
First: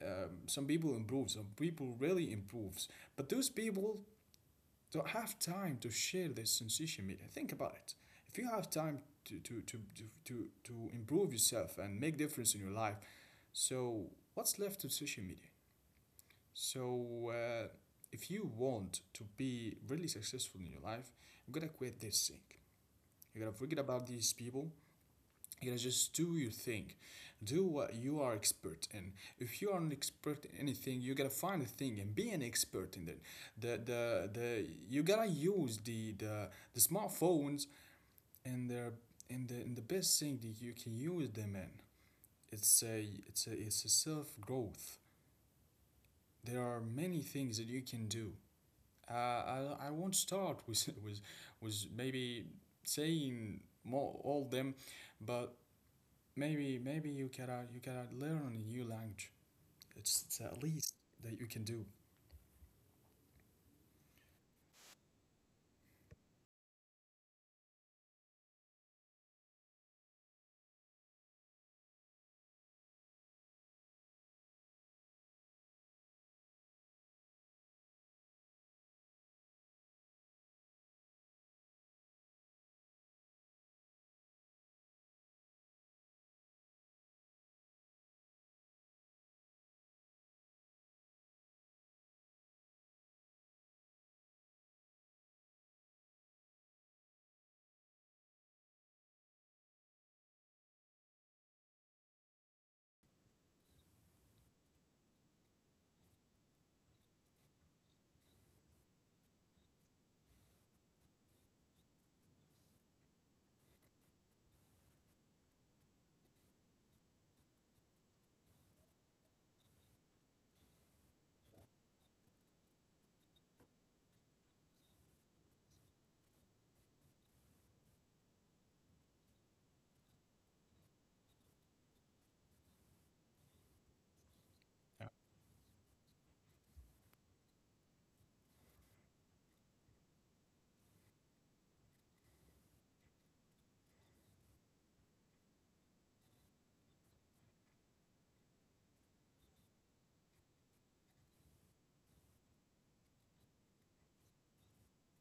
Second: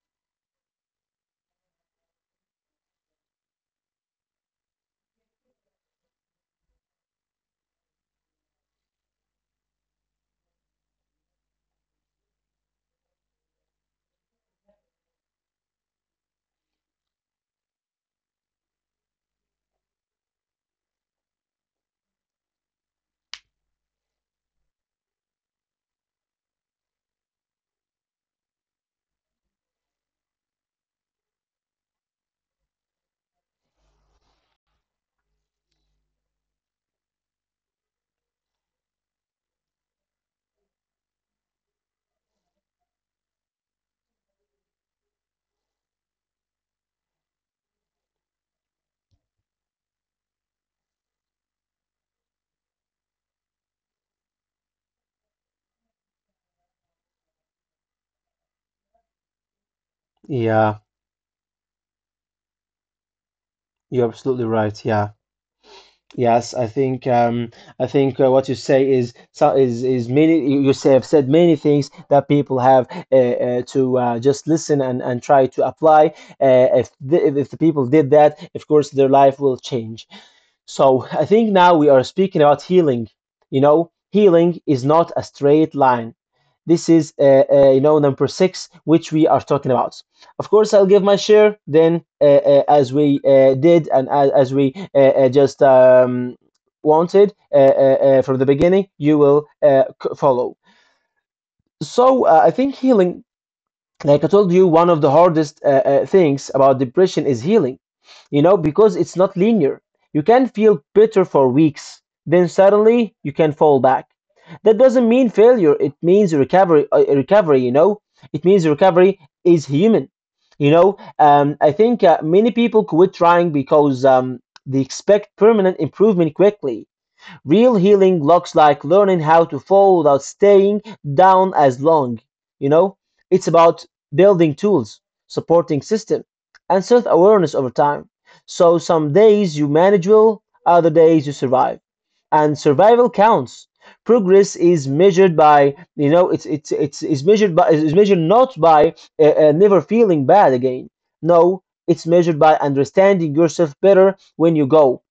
Some people improve. Some people really improves. But those people don't have time to share this sensation media. Think about it. If you have time to improve yourself and make difference in your life, so what's left to social media? So if you want to be really successful in your life, you gotta quit this thing. You gotta forget about these people, you know, just do your thing, do what you are expert in. If you are an expert in anything, you gotta find a thing and be an expert in it. The you gotta use the smartphones and their in the best thing that you can use them in. It's a self growth. There are many things that you can do. uh, I won't start with with maybe saying more all them but. Maybe you can learn a new language. It's at Yeah. least that you can do. You're absolutely right. Yeah. Yes, I think what you say is is many. You say have said many things that people have to just listen and try to apply. If if the people did that, of course, their life will change. So I think now we are speaking about healing. You know, healing is not a straight line. This is, you know, number six, which we are talking about. Of course, I'll give my share then, as we did and as we just wanted from the beginning, you will follow. So I think healing, like I told you, one of the hardest things about depression is healing, you know, because it's not linear. You can feel bitter for weeks, then suddenly you can fall back. That doesn't mean failure, it means recovery, you know, it means recovery is human. You know, I think many people quit trying because they expect permanent improvement quickly. Real healing looks like learning how to fall without staying down as long. You know, it's about building tools, supporting system, and self awareness over time. So some days you manage well, other days you survive, and survival counts. Progress is measured by, you know, it's is measured by is measured not by never feeling bad again. No, it's measured by understanding yourself better when you go.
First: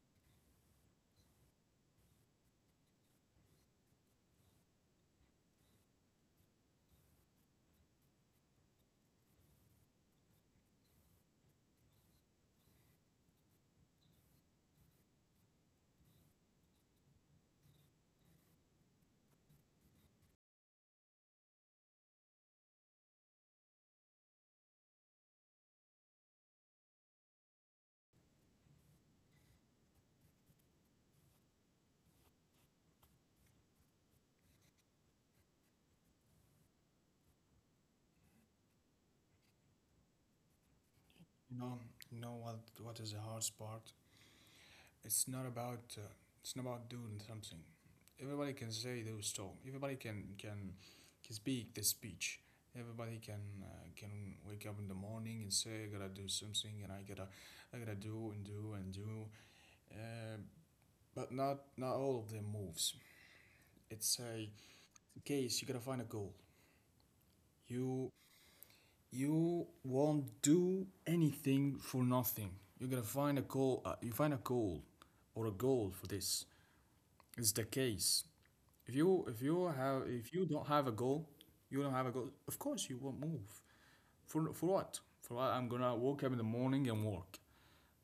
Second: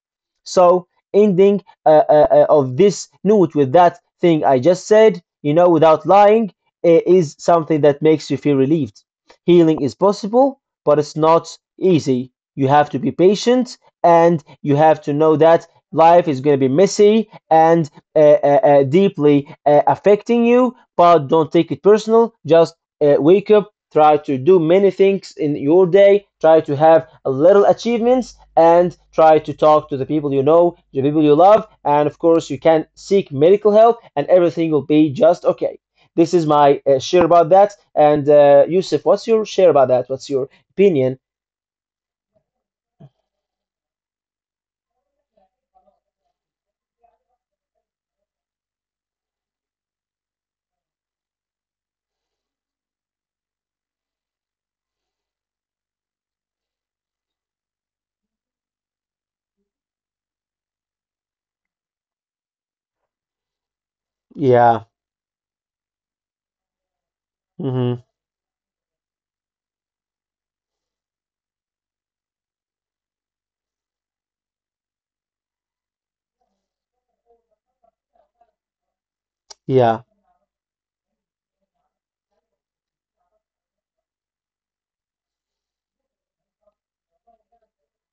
So ending of this note with that thing I just said, you know, without lying, is something that makes you feel relieved. Healing is possible, but it's not easy. You have to be patient, and you have to know that life is going to be messy and deeply affecting you. But don't take it personal. Just wake up. Try to do many things in your day. Try to have a little achievements and try to talk to the people you know, the people you love, and of course, you can seek medical help and everything will be just okay. This is my share about that. And Yusuf, what's your share about that? What's your opinion? You know, you know what is the hardest part? It's not about uh, it's not about doing something. Everybody can say those talk. Everybody can speak the speech. Everybody can wake up in the morning and say I gotta do something, and I gotta do and do and do. Uh, but not all of them moves. It's a Yeah. case, you gotta find a goal. Mm-hmm. You won't do anything for nothing. You're gonna find a goal. You find a goal or a goal for this. It's the case. If Yeah. You don't have a goal, you don't have a goal. Of course, you won't move. For what? For what? I'm gonna wake up in the morning and work.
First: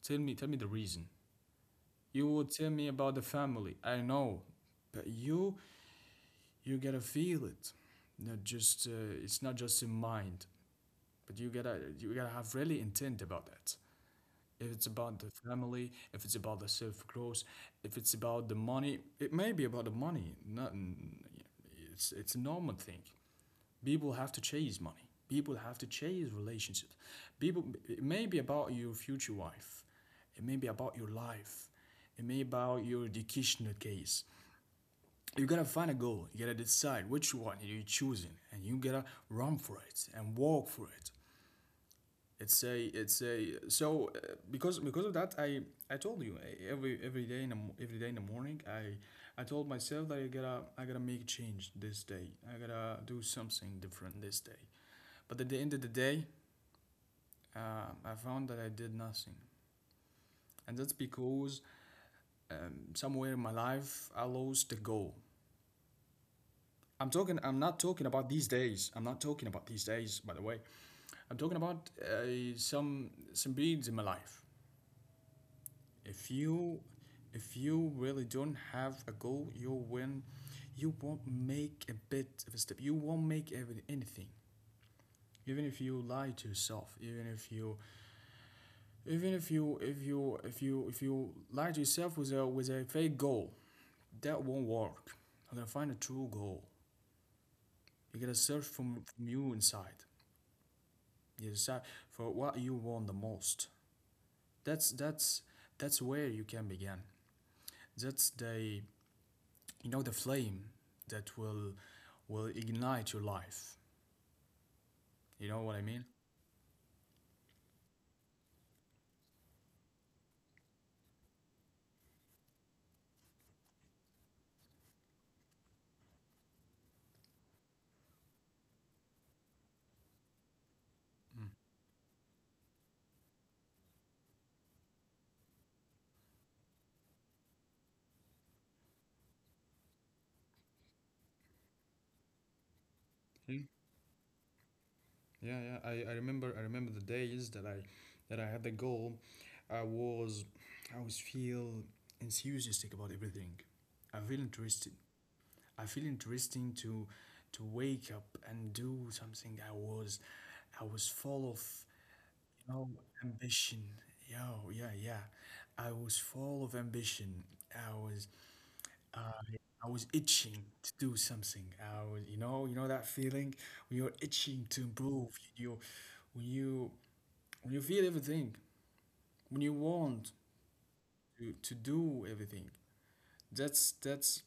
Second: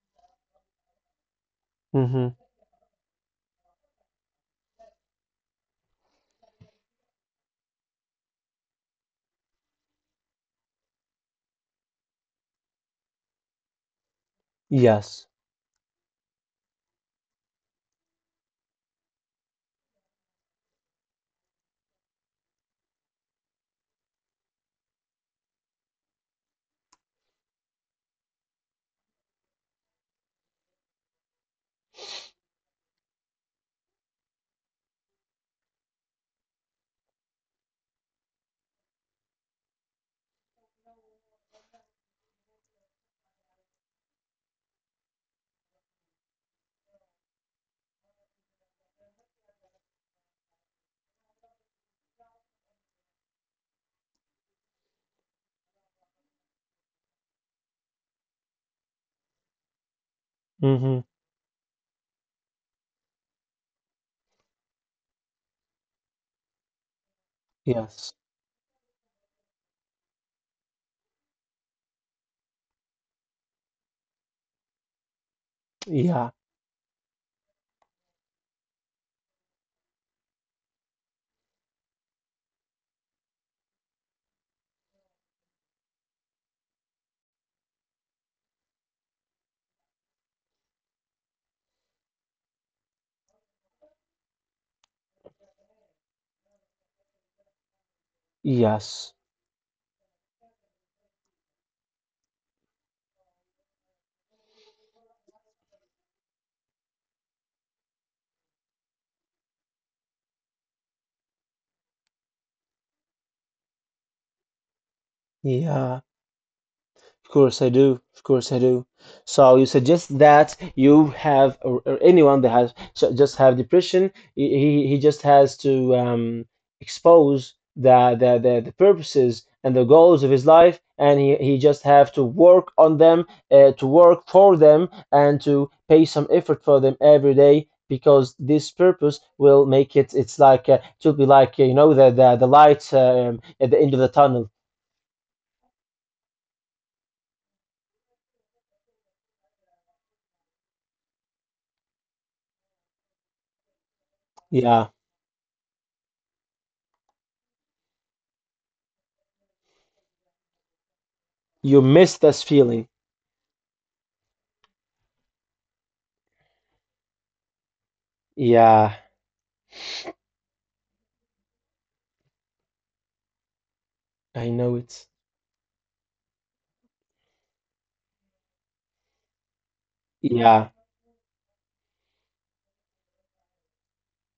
Tell me the reason. You Mm-hmm. will tell me about the family. I know, but you gotta feel it. Not just it's not just in mind. But you gotta have really intent about that. If it's about the Yes. family, if it's about the self growth, if it's about the money, it may be about the money. Not It's it's a normal thing. People have to chase money. People have to chase relationships. People it may be about your future wife. It may be about your life. It may be about your educational case. You gotta find a goal. You gotta decide which one you're choosing, and you gotta run for it and walk for it. It's a it's a so Because of that I told you, every day in every day in the morning I told myself that I gotta make a change this day. I gotta do something different this day, but at the end of the day, I found that I did nothing. And that's Mm-hmm. because somewhere in my life I lost the goal. I'm not talking Yes. about these days, by the way. I'm talking about some periods in my life. If Yeah. you if you really don't have a goal, you win. You won't make a bit of a step. You won't make even anything. Even if you lie to yourself. Even if you lie to yourself with a fake goal, that won't work. I'm gonna find a true goal. You gotta search from Yes. from you inside. You decide for what you want the most. That's that's where you can begin. That's the You know, the flame that will ignite your life, you know what I mean? Yeah. Of course I do. Of course I do. So you suggest that you have, or anyone that has just have depression, he just has to expose the purposes and the goals of his life, and he just have to work on them, to work for them, and to pay some effort for them every day. Because this purpose will make it, it's like, it will be like, you know, the light Mhm. at the end of the tunnel. Yeah, yeah. I remember, I remember the days that I had the goal. I was I was feel enthusiastic about everything. I feel interested. Yeah, I feel interesting to wake up and do something. I was full of, you miss this you know, feeling. ambition. Yo, yeah, yeah. I was full of ambition. I was Yeah. I I was itching to do something. I was, you know that feeling when you're I itching to know it. improve. When you, when you feel everything, when you want Yeah, to do everything. That's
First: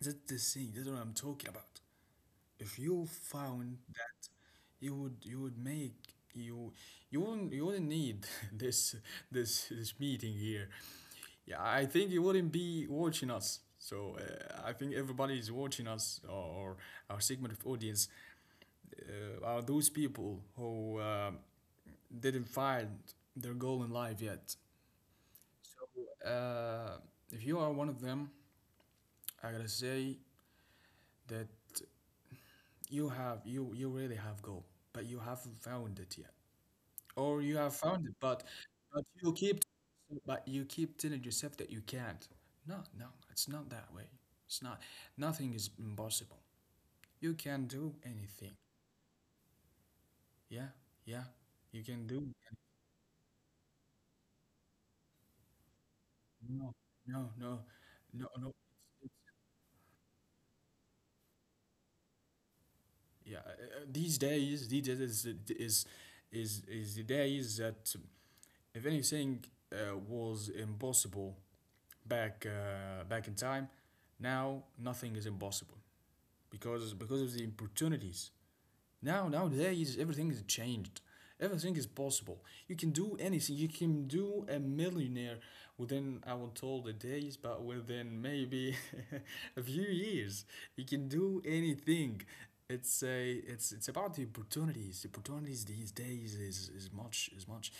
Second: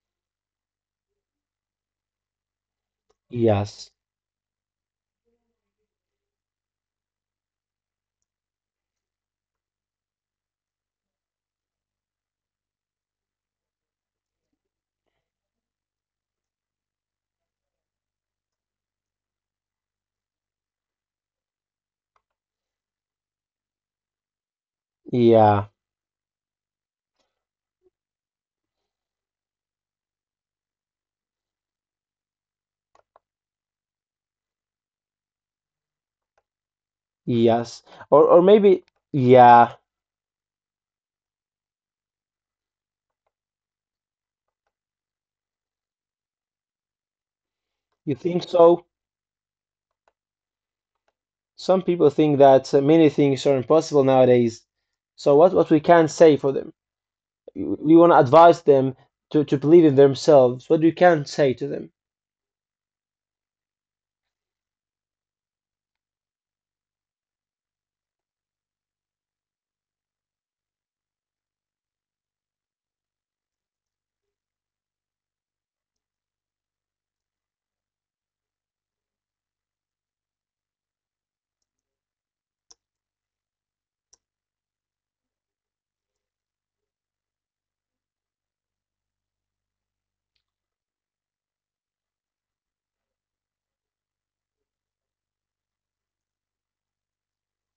that's the thing. That's what I'm talking about. If you found yes, that, you would make, you you wouldn't need this this meeting here. Yeah, I think you wouldn't be watching us, I think everybody is watching us. Or our segment of audience, are those people who didn't find their goal in life yet. yeah, so uh, if you are one of them, I gotta say that you have, you really have goal, but you haven't found it yet, or you have yes. found it, but Or maybe but you keep yeah, but you keep telling yourself that you can't. No, no, it's not that way. It's not. Nothing is impossible. You can do you think anything. so? Yeah, yeah, you Some can do. people think Anything. that many things are impossible nowadays. So what we can say for No, them? no, no, We want no, to no. advise them to believe in themselves. What we can say to them? Yeah these days is is the days that if anything was impossible back in time, now nothing is impossible. Because of the opportunities now, nowadays everything is changed. Everything is possible. You can do anything. You can do a millionaire within, I won't tell the days, but within maybe a few years. You can do anything. It's it's about the opportunities. The opportunities these days is much is much,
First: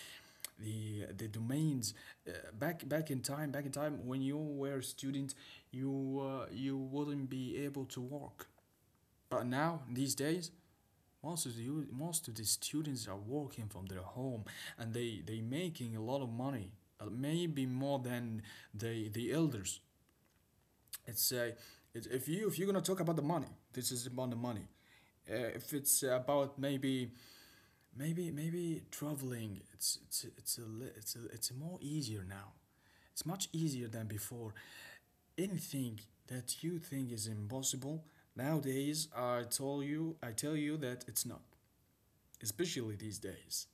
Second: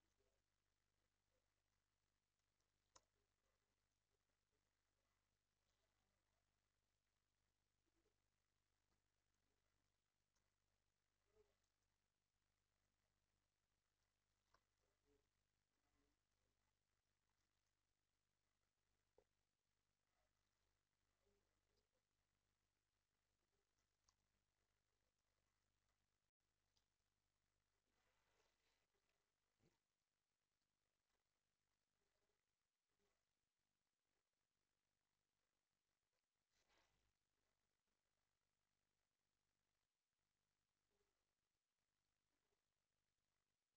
the domains, uh, back in time when you were a student, you wouldn't be able to work. But now, these days, most of the most of the students are working from their home, and they making a lot of money, maybe more than the elders. It's uh, it's, if you, if you're gonna talk about the money, this is about the money. If it's about maybe, maybe traveling, it's it's it's a, it's more easier now. It's much easier than before. Anything that you think is impossible nowadays, I tell you that it's not, especially these days.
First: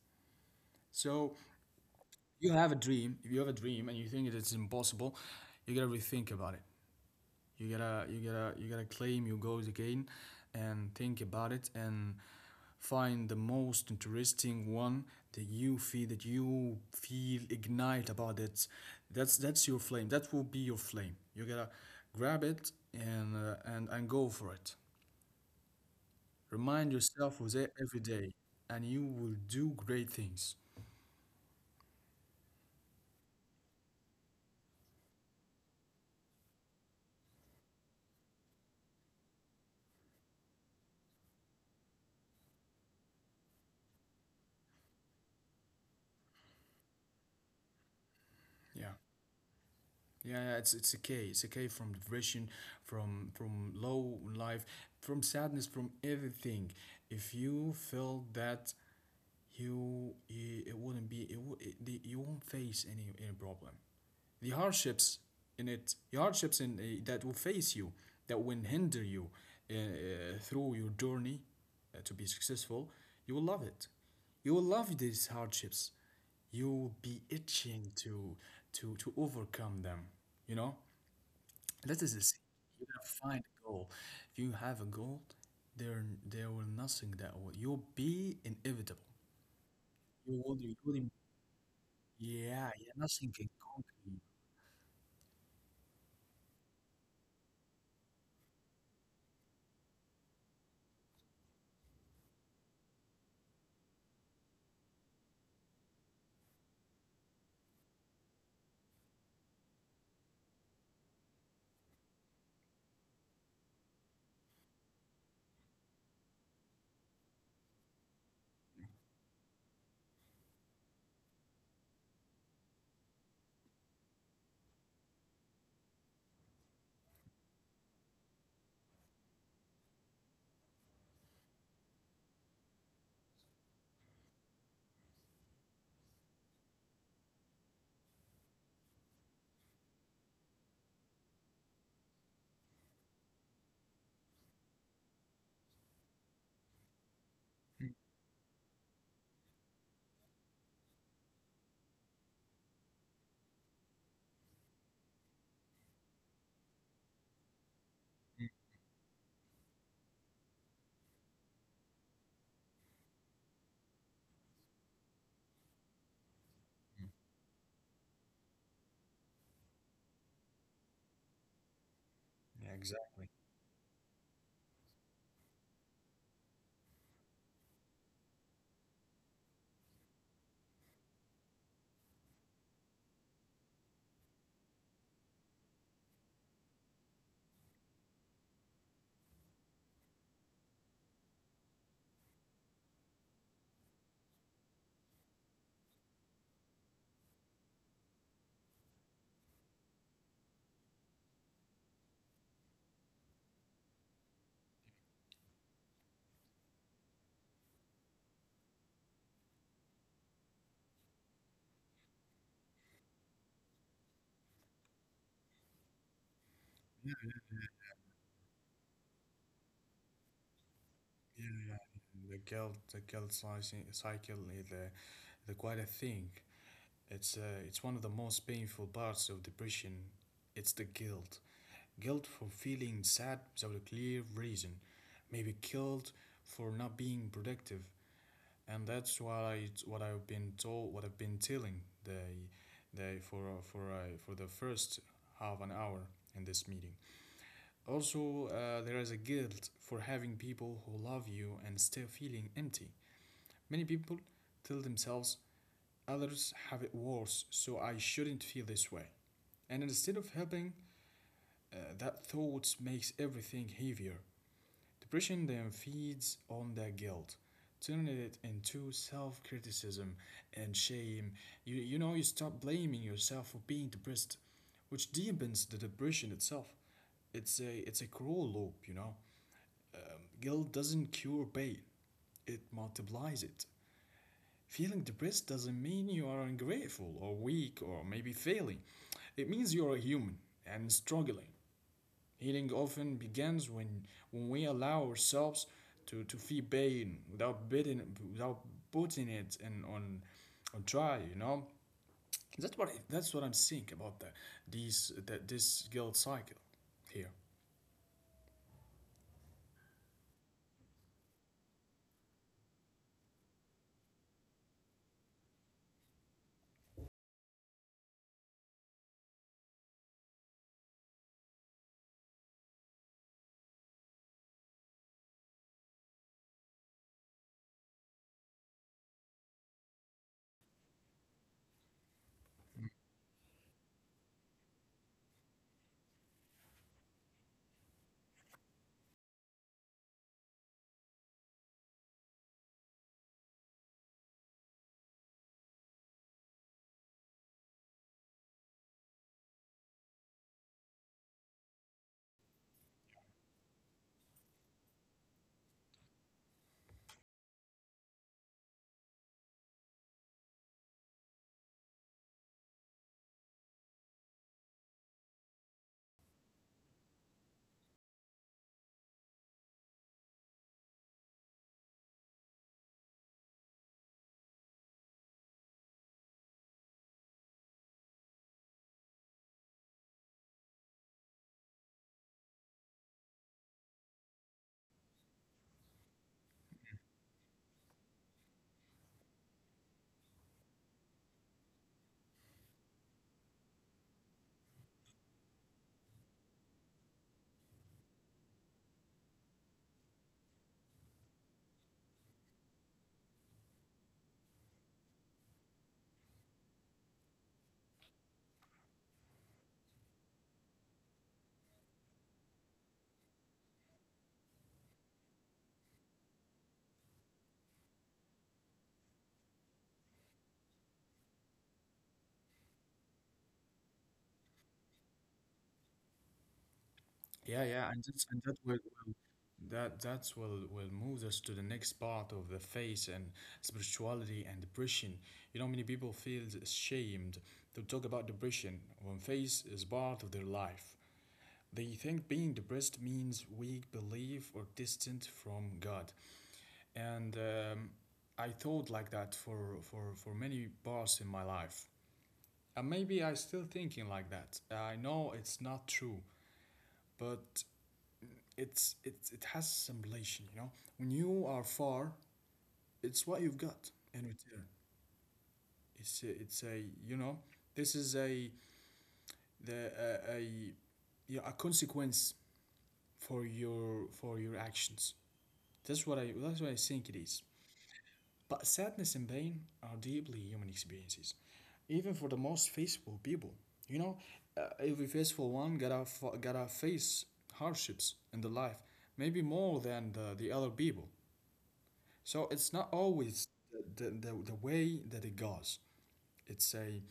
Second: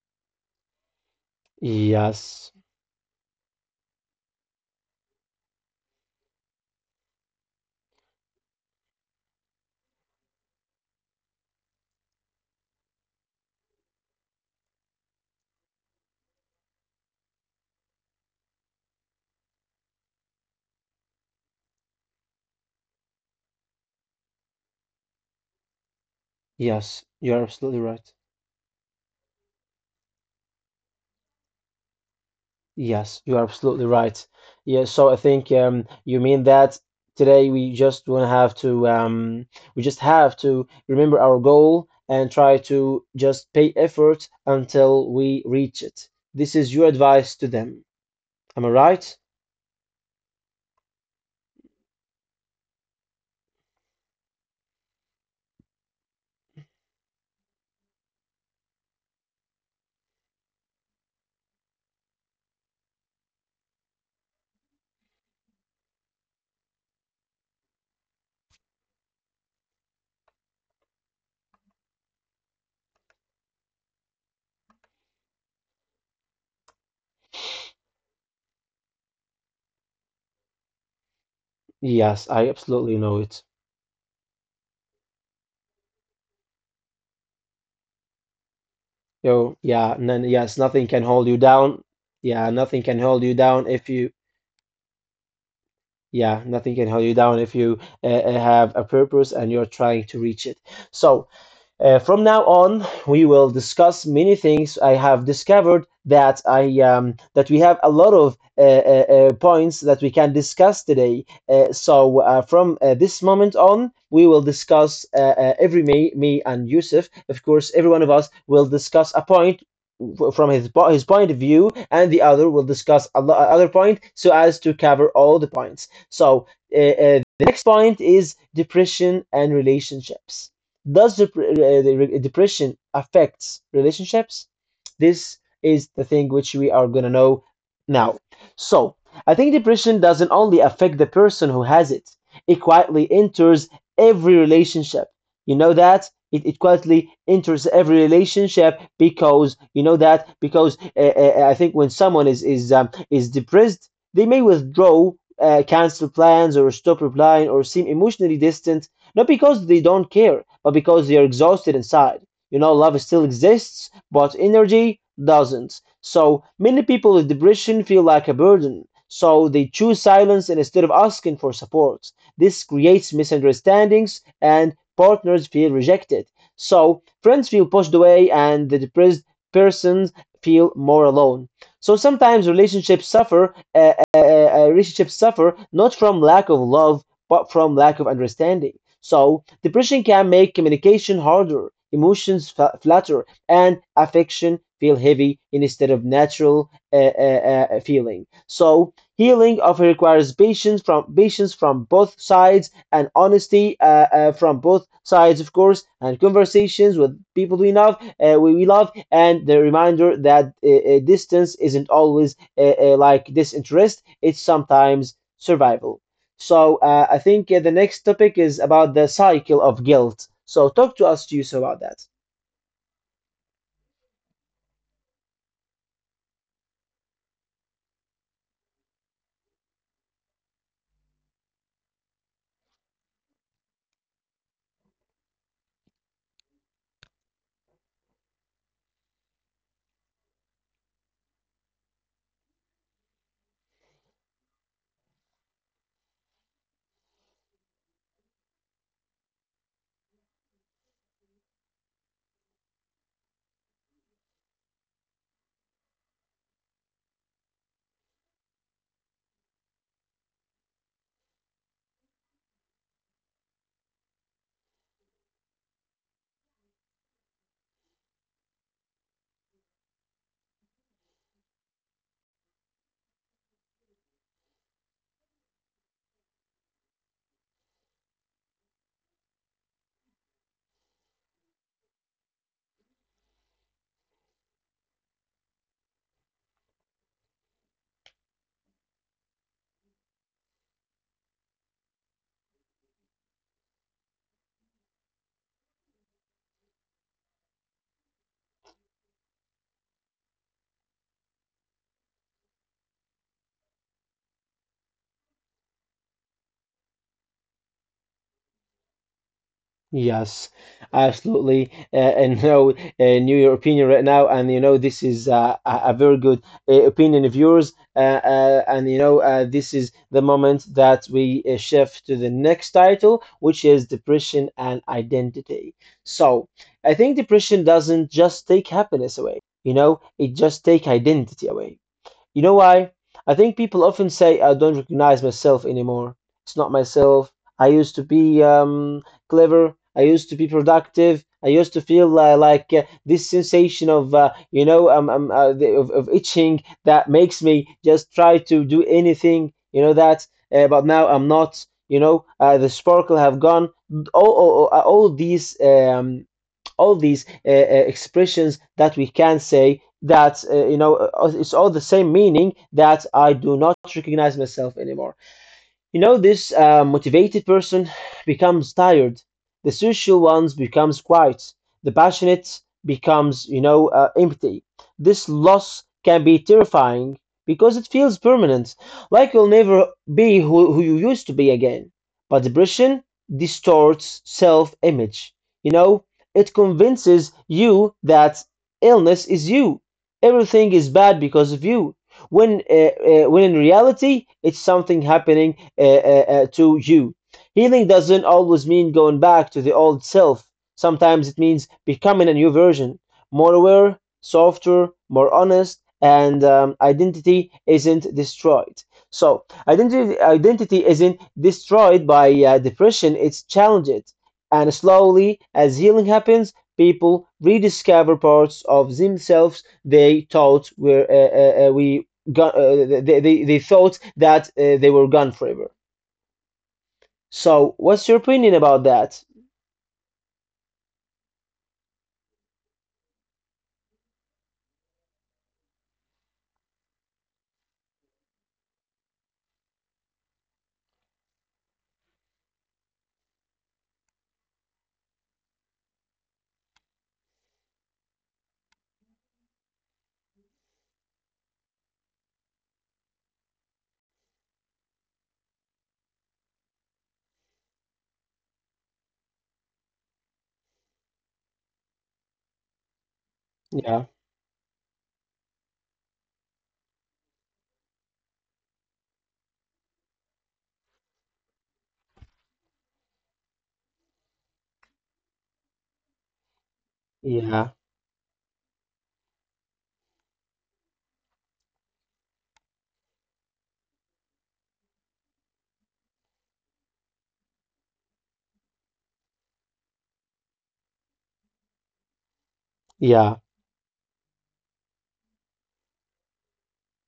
So Yes, you have a dream. If you have a dream and you think that it's impossible, you gotta rethink about it. You gotta you gotta claim your goals again and think about it and find the most interesting one that you feel, that you feel ignite about it. That's your flame. That will be your flame. You gotta grab it and, and go for it. Remind yes, you're yourself of that absolutely every right. day, and you will do great things. Yes, you are absolutely right. Yeah, so I think you mean that today we just want to have to we just have to remember our goal and try to just pay effort until we reach it. This is your advice to them. Am I Yeah. right? Yeah, yeah, it's okay. It's okay from depression, from low life, from sadness, from everything. If you feel that you it wouldn't be it, wou- it the- you won't face any problem. The hardships the hardships in, that will face you, that will hinder you, through your journey, to be successful, you will love it. You will love these hardships. You'll be itching to, to overcome them, you know, that is the Yes, secret. I You absolutely gotta know it. find a goal. If you have a goal, there will nothing that will, you'll be inevitable. Yo, yeah, and then you yes, will you nothing will can im- hold you down. Yeah, yeah, nothing yeah, can hold nothing you can down if conquer you you. yeah, nothing can hold you down if you have a purpose and you're trying to reach it. So. From now on, we will discuss many things. I have discovered that I that we have a lot of points that we can discuss today. So from this moment on, we will discuss every me and Yusuf. Of course, every one of us will discuss a point from his point of view, and the other will discuss a other point so as to cover all the points. So the next point is depression and relationships. Does depression affects relationships? This is the thing which we are gonna know now. So, I think depression doesn't only affect the person who has it, it quietly enters every relationship. You know that? It quietly enters every relationship, because you know that, because I think when someone is depressed, they may withdraw, cancel plans, or stop replying, or seem emotionally distant, not because they don't care, but because they're exhausted inside. You know, love still exists, but energy doesn't. So many Mhm. people with depression feel like a burden. So they choose silence instead of asking for support. Yeah, This creates exactly. misunderstandings and partners feel rejected. So friends feel pushed away and the depressed persons feel more alone. So sometimes relationships suffer not from lack of love, but from lack of understanding. So, depression can make communication harder, emotions flatter, and affection feel heavy instead of natural feeling. So, healing often requires patience from both sides and honesty from both sides, of course, and conversations with people we love, we love, and the reminder that distance isn't always like disinterest; it's sometimes survival. So I think the next topic is about the cycle of guilt. So talk to us, Yeah, Yusuf, yeah, about that. the guilt, cycle is a, the quite a thing. It's uh, it's one of the most painful parts of depression. It's the guilt, guilt for feeling sad without a clear reason, maybe guilt for not being productive, and that's what I've been told, what I've been telling the, for the first half an hour in this meeting. Also, there is a guilt for having people who love you and still feeling empty. Many people tell themselves, others have it worse, so I shouldn't feel this way. And instead of helping, that thought makes everything heavier. Depression then feeds on the guilt, turning it into self criticism and shame. You know, you stop blaming yourself for being depressed, which deepens the depression itself. It's a cruel loop, you know. Guilt doesn't cure pain, it multiplies it. Feeling depressed doesn't mean you are ungrateful or weak or maybe failing. It means you are a human and struggling. Healing often begins when we allow ourselves to feel pain without, bidding, without putting it in, on try, you know? That's what I'm seeing about this guilt cycle here. Yes, absolutely. And no, new your opinion right now, and you know this is a very good opinion of yours. And you know this is the moment that we shift to the next title, which is depression and identity. So I think depression doesn't just take happiness away. You know, it just take identity away. You know why? I think people often say, I don't recognize myself anymore. It's not myself. I used to be clever. I used to be productive. I used to feel like this sensation of, of itching that makes me just try to do anything, you know, that. But now I'm not, you know, the sparkle have gone. All these expressions that we can say that you know it's all the same meaning that I do not recognize myself anymore. You know, this motivated person becomes tired. The social ones becomes quiet. The passionate becomes, you know, empty. This loss can be terrifying because it feels permanent, like you'll never be who you used to be again. But depression distorts self-image. You know, it convinces you that illness is you. Everything is bad because of you when uh, when in reality it's something happening to you. Healing doesn't always mean going back to the old self. Sometimes it means becoming a new version, more aware, softer, more honest, and identity isn't destroyed. So, identity isn't destroyed by depression, it's challenged. And slowly, as healing happens, people rediscover parts of themselves they thought were we gun, they thought that they were gone forever. Yeah, So, yeah, and what's your that's, and opinion that will about that? that that's will move us to the next part of the faith and spirituality and depression. You know, many people feel ashamed to talk about depression when faith is part of their life. They think being depressed means weak belief or distant from God. And I thought like that for, for many parts in my life. And maybe I still thinking like that. I know it's not true, but it's, it has some relation, you know. When you are far, it's what you've got Yeah, in return. It's a you know, this is a the a yeah, a consequence for your, for your actions. That's what I think it is. yeah, But sadness and pain are deeply human experiences, even for the most faithful people. You know, every faithful one gotta gotta face hardships in the life, maybe more than the other people. So it's not yeah, always the way that it goes. It's a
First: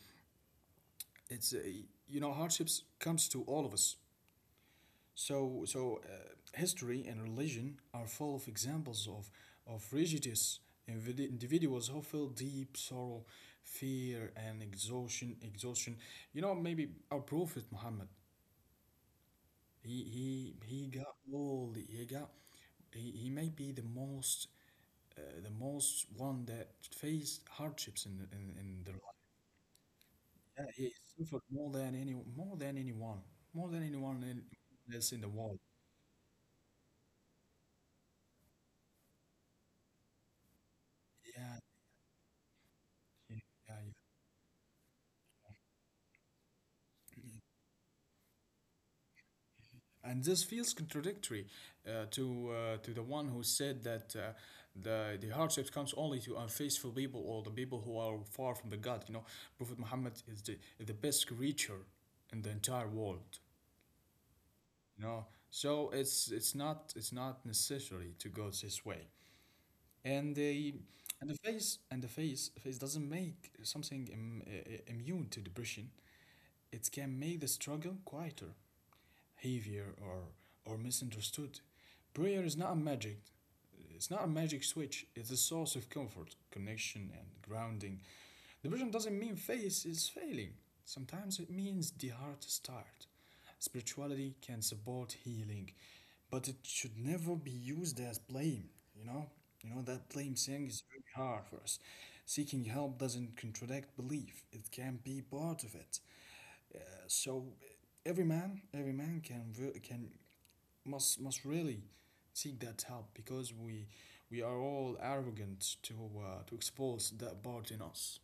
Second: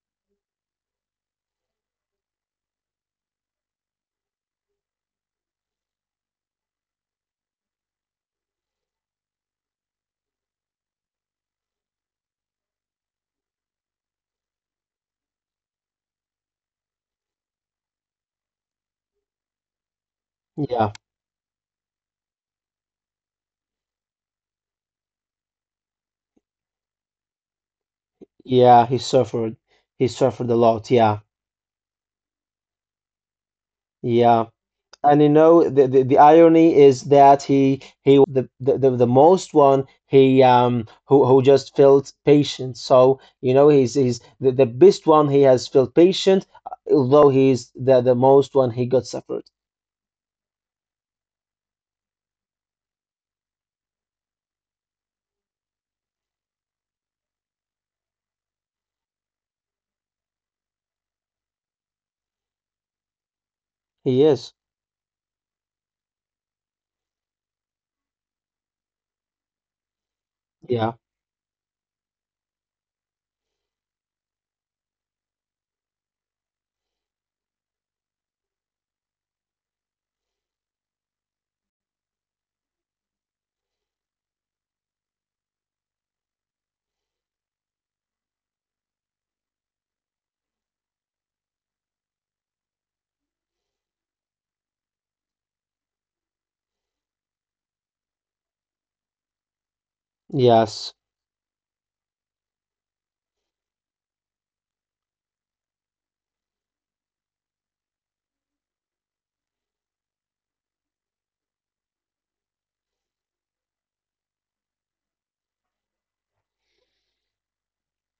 It's you know, hardships comes to all of us. So history and religion are full of examples of religious individuals who feel deep sorrow, fear, and exhaustion. Exhaustion. You know, maybe our prophet Muhammad. He he yeah, he got he got, he may be the most, the most one that faced hardships in, yeah. in He their. suffered. He suffered a Yeah, lot. he Yeah, suffered more than any, more than anyone yeah. Else And in you the world. know, the irony is that he the most one he who Yeah, just felt patient. So yeah, you know, yeah. he's Yeah. he's the best one. He has felt patient, although he's the most one. He got suffered. And this feels contradictory, to the one who said that, the hardship comes only to unfaithful people or the people who are far from the God. You know, Prophet Muhammad is the best creature in the entire world. He is. You know, so it's not it's not necessary to go this way. And they, Yeah. and the face, face doesn't make something immune to depression. It can make the struggle quieter, behavior or misunderstood. Prayer is not a magic. It's not a magic switch. It's a source of comfort, connection, and grounding. Depression doesn't mean faith is failing. Sometimes it means the heart is tired. Spirituality can support healing, but it should never be used as blame. You know, you know that blame thing is Yes. very hard for us. Seeking help doesn't contradict belief. It can be part of it. So every man can can, must really seek that help, because we are all arrogant to, to expose that part in us.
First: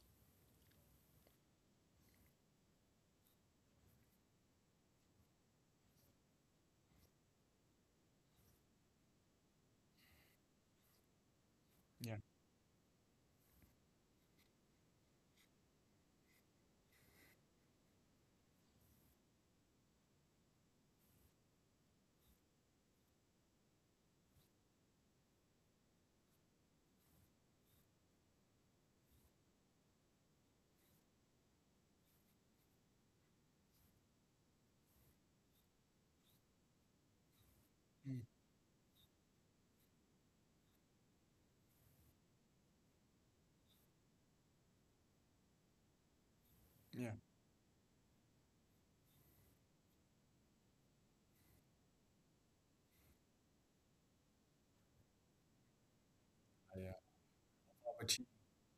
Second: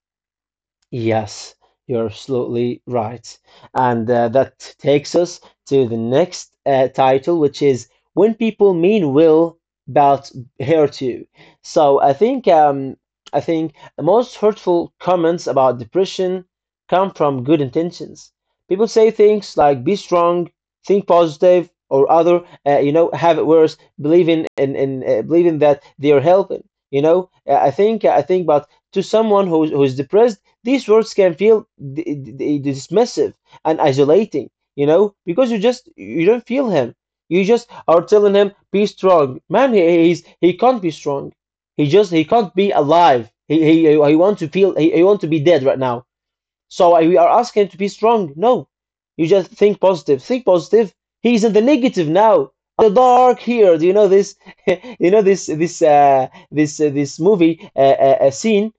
Yes, you're absolutely right. And that takes us to the next title, which is When People Mean Well About Her Too. So Yeah. I think the most hurtful comments about depression come from good intentions. People say things like be strong, think positive, or other, you know, have it worse, believing in believing that they are helping. You know, I think I think, but to someone who's depressed these words can feel d- d- dismissive and isolating, you know, because you don't feel him. You just are Mm. telling him be strong, man. He can't be strong. He just he can't be alive. He want to be dead right now. So Yeah. we are asking him to be strong. No, you just think positive. Think positive. He's in the negative now. The dark here. Do you know this? You know this Yeah. this movie How about you? Scene,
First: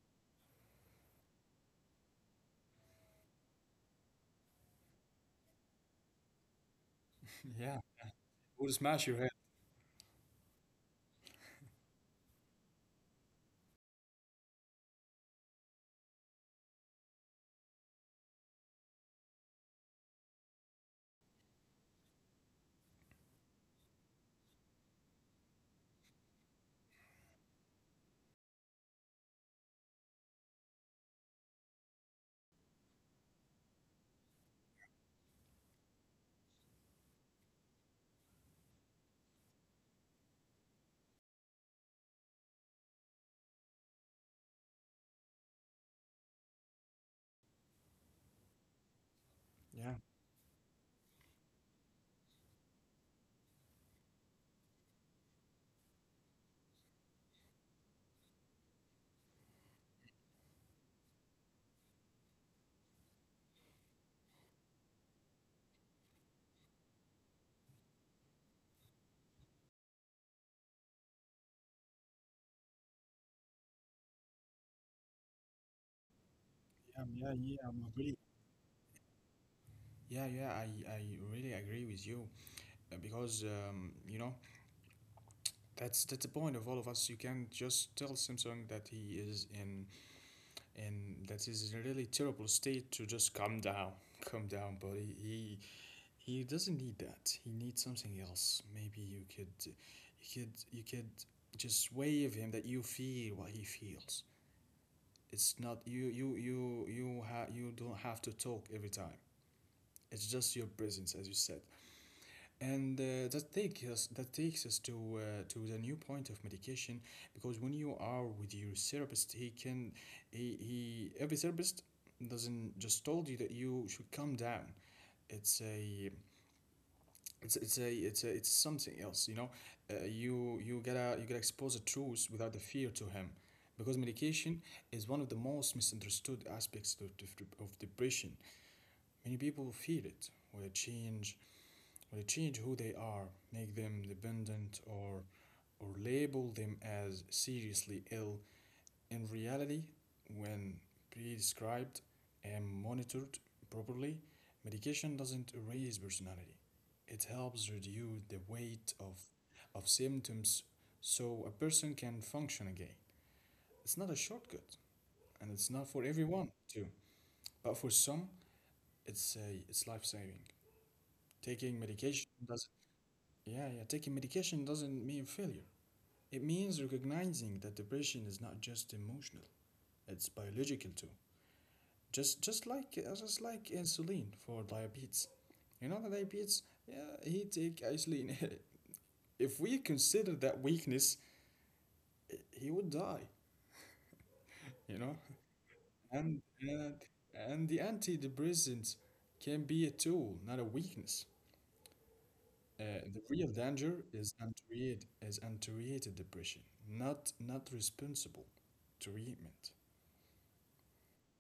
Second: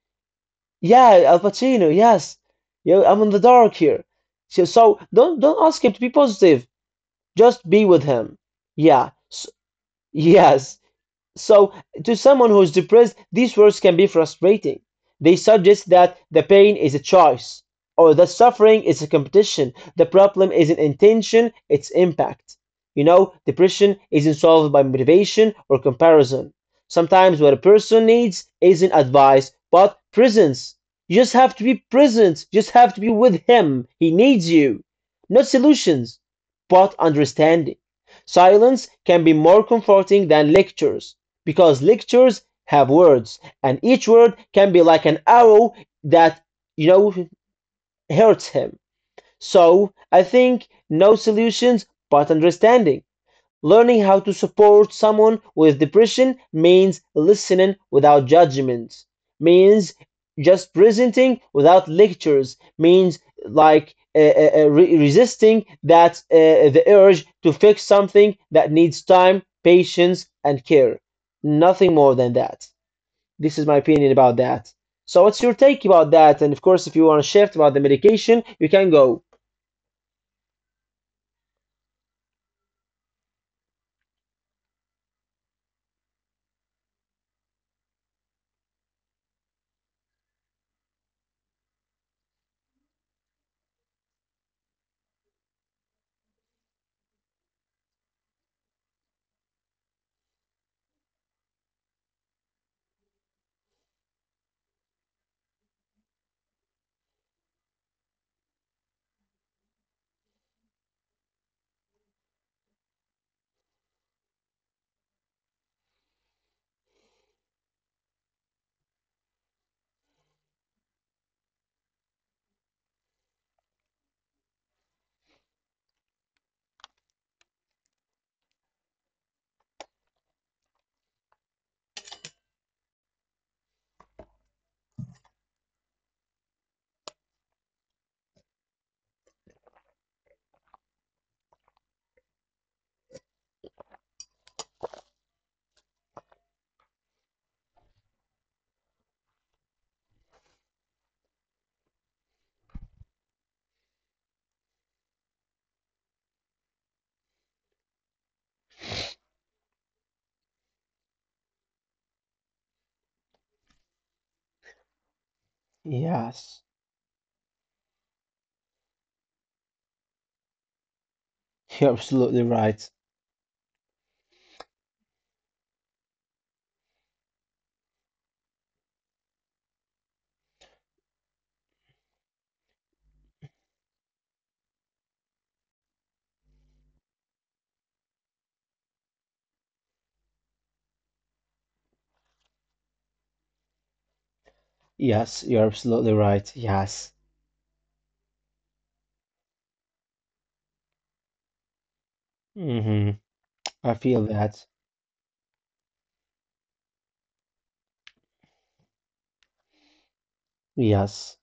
yeah, Al Pacino, yes. Yo, I'm in the dark here. So, don't don't ask him to be positive. Just Yeah. be with him. Would smash Yeah. your head. S yes. So, to someone who is depressed, these words can be frustrating. They suggest that the pain is a choice, or that suffering is a competition. The problem isn't intention, it's impact. You know, depression isn't solved by motivation or comparison. Sometimes what a person needs isn't advice, but presence. You just have to be present, you just have to be with him. He needs you. Not solutions, but understanding. Silence can be more comforting than lectures because lectures have words, and each word can be like an arrow that, you know, hurts him. Yeah. So I think no solutions but understanding. Learning how to support someone with depression means listening without judgment, means just presenting without lectures, means like resisting that the urge to fix something that needs time, patience, and care. Nothing more than that. This is my opinion about that. So, what's your take about that? And of course, if you Yeah. want to Yeah. shift Yeah. about the I'm agree. medication, you can go. Yeah. Yeah. I really agree with you, because you know, that's the point of all of us. You can't just tell Samsung that he is in, and that is a really terrible state to just calm down. Calm down, buddy. He he doesn't need that. He needs something else. Maybe you could just wave him that you feel what he feels. It's not, you don't have to talk every time. It's just your presence, as you said. And that takes us to, to the new point of medication. Because when you are with your therapist, he, every therapist doesn't just told you that you should calm down. It's a it's something else, you know. You gotta expose the truth without the fear to him, because medication is one of the most misunderstood aspects of depression. Many people fear it will change, they change who they are, make them dependent or label them as seriously ill. In reality, when prescribed and monitored properly, medication doesn't erase personality. It helps reduce the weight of symptoms, so a person can function again. It's not a shortcut, and it's not for everyone Yes, too. But for some, it's life saving. Taking you're medication absolutely doesn't. right. Yeah, yeah. Taking medication doesn't mean failure. It means recognizing that depression is not just emotional; it's biological too. Just like insulin for diabetes. You know the diabetes. Yeah, he take insulin. If we consider that weakness, he would die. You know, Yes, you're absolutely and right. and, Yes. and the antidepressant can be a tool, not a weakness. Uh, Hmm. the real I danger feel that. Is untreated depression, not responsible treatment. Yes.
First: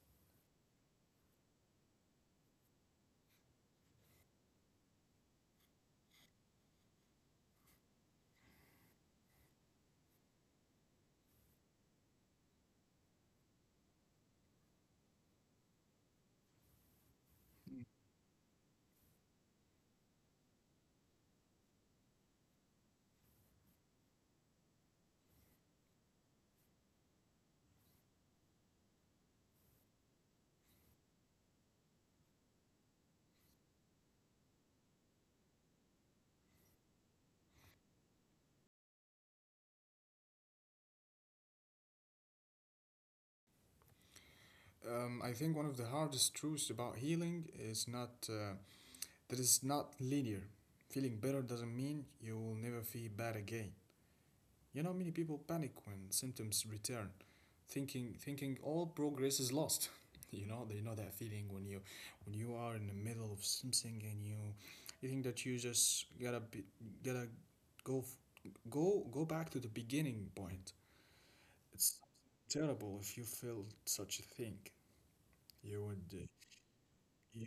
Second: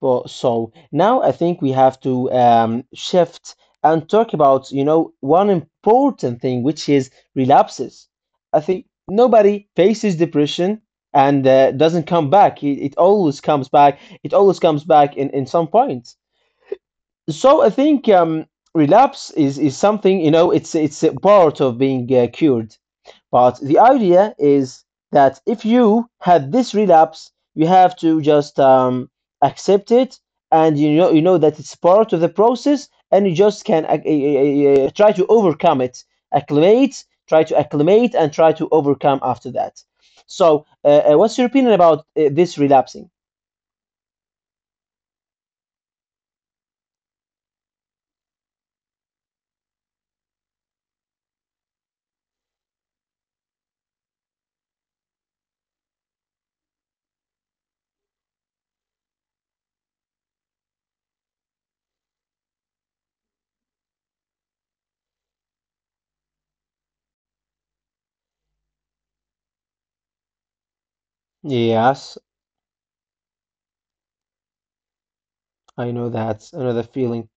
But so now I think we have to shift and talk about, you know, one important thing, which is relapses. I think nobody faces depression and doesn't come back. It always comes back. It always comes back in some point. So I think relapse is something, you know, it's a part of being cured. But the idea is that if you had this relapse, you have to just accept it, and you know that it's part of the process, and you just can try to overcome it, acclimate, try to acclimate, and try to overcome after that. So, what's your opinion about this relapsing? I think one of the hardest truths about healing is not that it's not linear. Feeling better doesn't mean you will never feel bad again. You know, many people panic when symptoms return, thinking all progress is lost. You know, they know that feeling when you, when you are in the middle of something and you think that you just gotta go f- go, go back to the beginning point. It's Yes, terrible if you feel such a thing. You I would, know uh, that. I know the feeling. you,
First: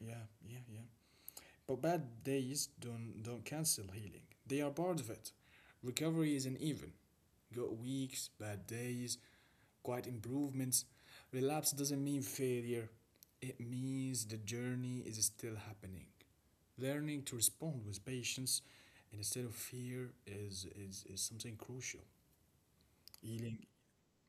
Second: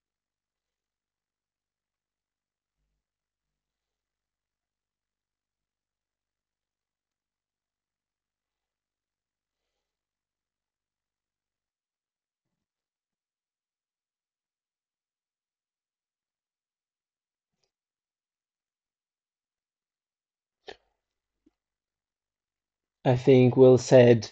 yeah, yeah, yeah. But bad days don't cancel healing, they are part of it. Recovery isn't even. Got weeks, bad days, quiet improvements. Relapse doesn't mean failure, it means the journey is still happening. Learning to respond with patience instead of fear is, is something crucial. I think Healing. well said,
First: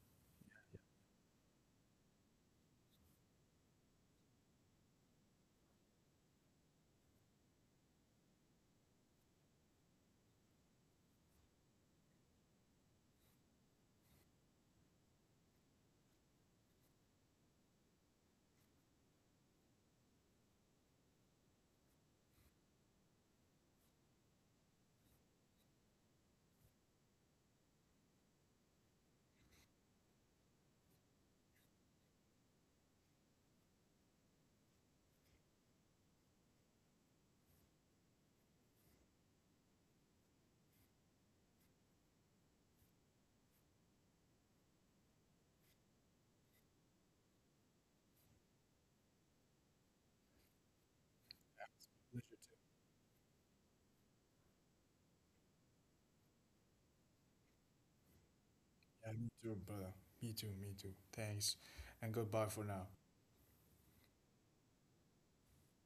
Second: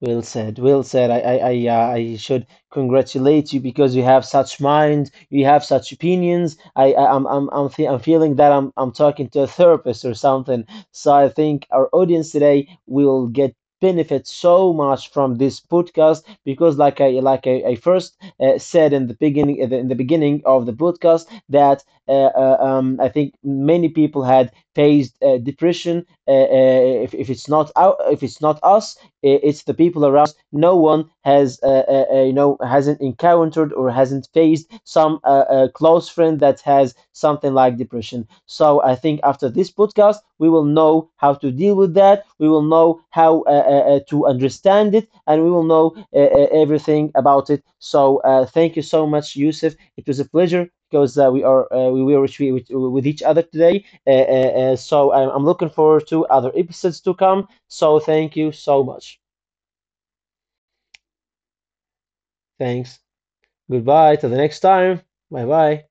well said. I should congratulate you because you have such mind, you have such opinions. I'm feeling that I'm talking to a therapist or something. So I think our audience today will get benefit so much from this podcast because, like I first said in the beginning of the podcast, that I think many people had faced depression if it's not out, if it's not us, it's the people around us. No one has, you know, hasn't encountered or hasn't faced some close friend that has something like depression. So I think after this podcast, we will know how to deal with that. We will know how to understand it, and we will know everything about it. So thank you so much, Yusuf. It was a pleasure because we were with each other today. So I'm looking forward to other episodes to come. So thank you so Yeah, much. me too, brother. Me too, me too. Thanks. And goodbye for now. Thanks. Goodbye. Till the next time. Bye bye.